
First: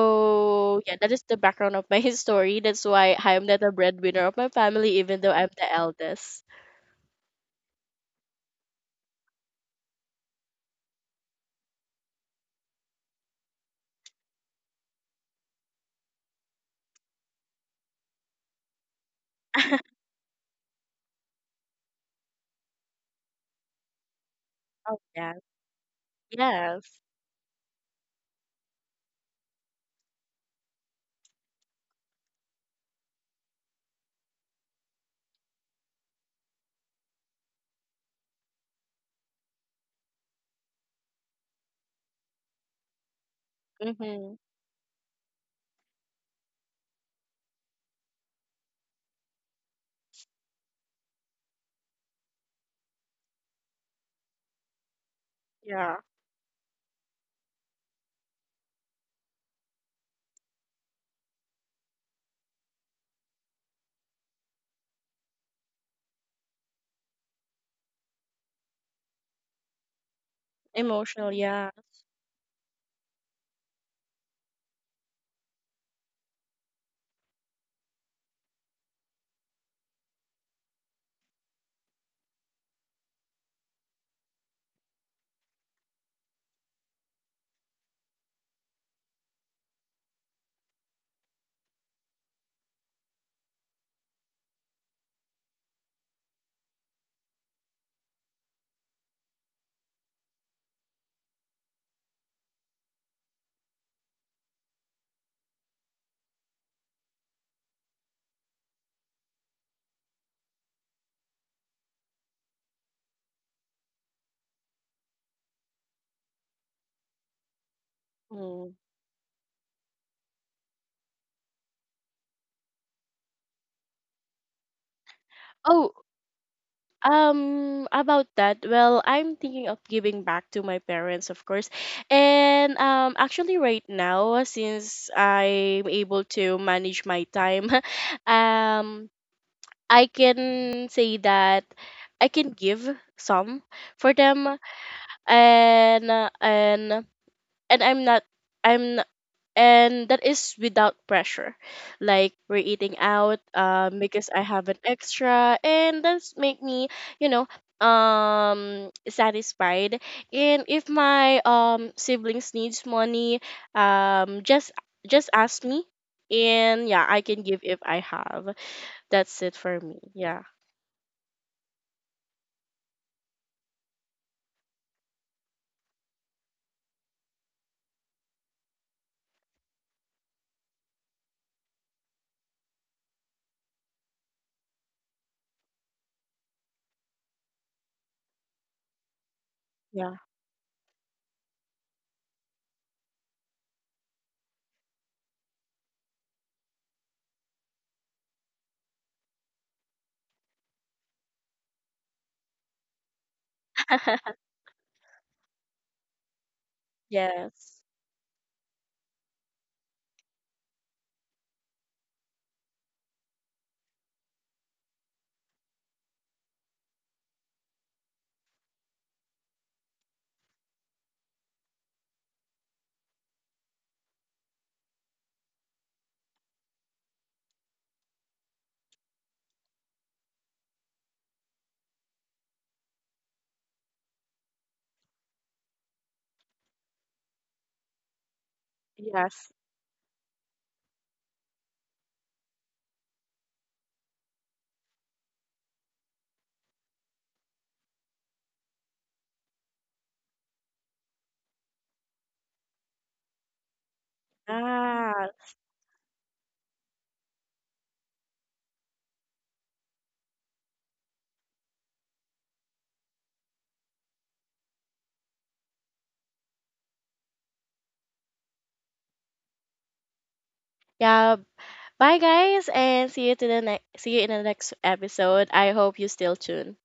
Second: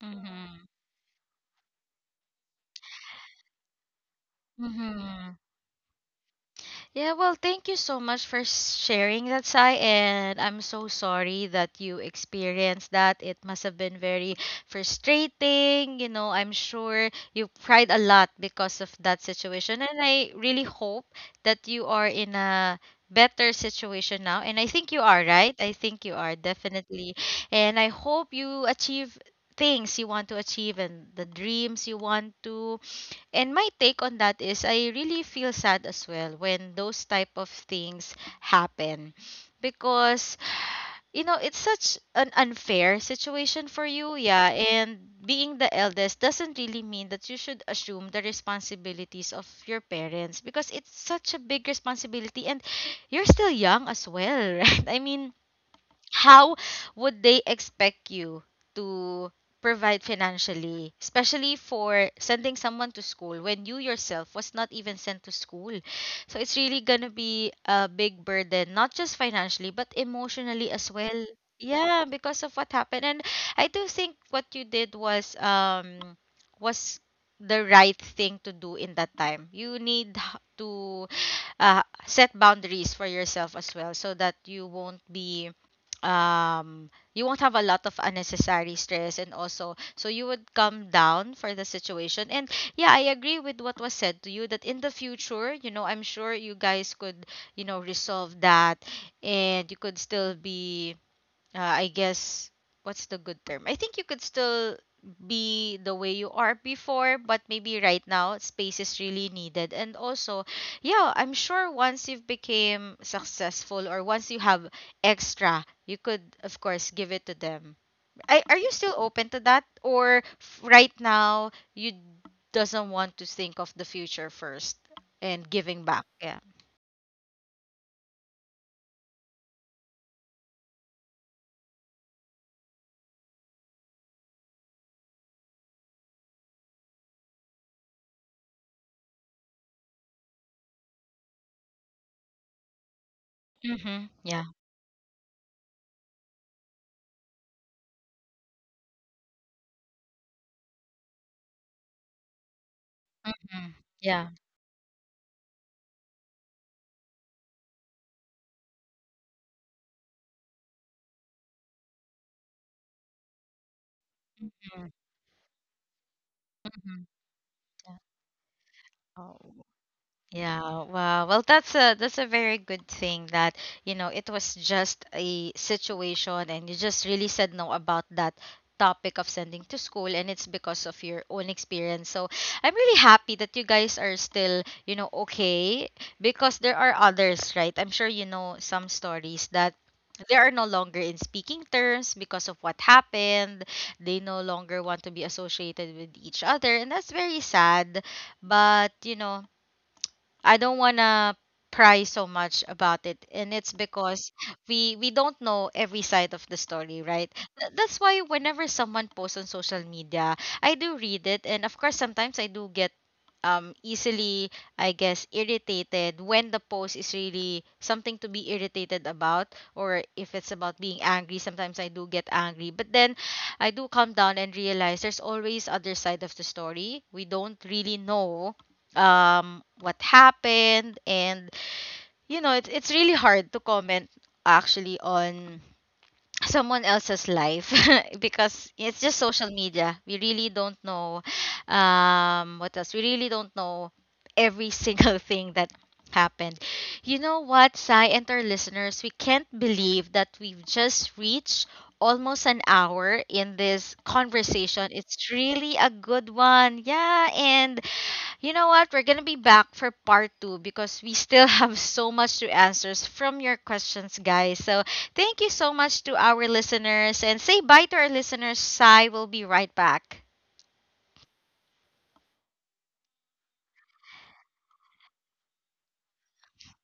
Speaker 1: Mhm.
Speaker 2: yeah, that is the background of my story. That's why I'm not a breadwinner of my family, even though
Speaker 1: Mhm.
Speaker 2: I'm the eldest.
Speaker 1: Yeah, well, thank you so much for sharing that, Sai, and I'm so sorry that you experienced that. It must have been very frustrating. You know, I'm sure you cried a lot because of that situation, and I really hope that you are in a better situation now. And I think
Speaker 2: Oh
Speaker 1: you are,
Speaker 2: yeah.
Speaker 1: right? I think you are,
Speaker 2: Yes.
Speaker 1: definitely. And I hope you achieve things you want to achieve and the dreams you want to. And my take on that is, I really feel sad as well when those type of things happen because you know it's such an unfair situation for you,
Speaker 2: Mm-hmm.
Speaker 1: yeah, and being the eldest doesn't really mean that you should assume the responsibilities of your parents, because it's such a big responsibility, and you're still young as well. Right, I mean,
Speaker 2: Yeah,
Speaker 1: how would they expect you to provide financially, especially for sending someone to school, when you yourself was not even sent to school? So it's really gonna be a big burden, not just financially but emotionally as well,
Speaker 2: emotional, yeah.
Speaker 1: yeah, because of what happened. And I do think what you did was um was the right thing to do. In that time, you need h- to uh, set boundaries for yourself as well, so that you won't be, um you won't have a lot of unnecessary stress, and also so you would come down for the situation. And yeah, I agree with what was said to you, that in the future, you know I'm sure you guys could you know resolve that, and you could still be, uh, I guess, what's the good term? I think you could still be the way you are before, but maybe right now space is really needed. And also, yeah, I'm sure once you've became successful or once you have extra, you could of course give it to them. I, are you
Speaker 2: Mm.
Speaker 1: still open to that, or f- right now you doesn't want to think of the future first and giving
Speaker 2: Oh.
Speaker 1: back? Yeah.
Speaker 2: Um, about that, well, I'm thinking of giving back to my parents, of course. And um, actually, right now, since I'm able to manage my time, um, I can say that I can give some
Speaker 1: Mhm.
Speaker 2: for
Speaker 1: Yeah.
Speaker 2: them, and uh, and and I'm not. I'm and that is without pressure. Like, we're eating out
Speaker 1: Mm.
Speaker 2: um
Speaker 1: Yeah.
Speaker 2: because I have an extra, and that's make me, you know, um satisfied. And if my um siblings needs money, um just
Speaker 1: Mhm.
Speaker 2: just ask me, and yeah,
Speaker 1: Mhm.
Speaker 2: I can give if
Speaker 1: Yeah.
Speaker 2: I have.
Speaker 1: Oh.
Speaker 2: That's it for me. Yeah,
Speaker 1: Yeah, wow. Well, that's a that's a very good thing that, you know, it was just a situation and you just really said no about that topic of sending to school, and it's because of your own experience. So, I'm really happy that you guys are still, you know, okay, because there are others, right? I'm sure you know some stories that
Speaker 2: yeah,
Speaker 1: they are no longer in speaking terms because of what happened. They no longer want to be associated with each other, and that's very sad. But, you know, I don't wanna pry so much about it, and it's because we we don't know every side of the story, right? Th-
Speaker 2: yes,
Speaker 1: that's why whenever someone posts on social media, I do read it, and of course sometimes I do get, um easily, I guess, irritated, when the post is really something to be irritated about, or if it's about being angry. Sometimes I do get angry, but then I do calm down and realize there's always other side of the story. We don't really know um what happened. And you know it's it's really hard to comment, actually, on someone else's life, because it's just social
Speaker 2: yes,
Speaker 1: media. We really don't know um what else, we really don't know every single thing that happened. You know what, Sai and our listeners, we can't believe that we've just reached almost an hour in this conversation.
Speaker 2: ah,
Speaker 1: It's really a good one, yeah. And you know what? We're going to be back for part two, because we still have so much to answer from your questions, guys. So thank you so much to our listeners, and say bye to our listeners. Sai will be right back.
Speaker 2: yeah. Bye guys, and see you to the next see you in the next episode. I hope you still tune.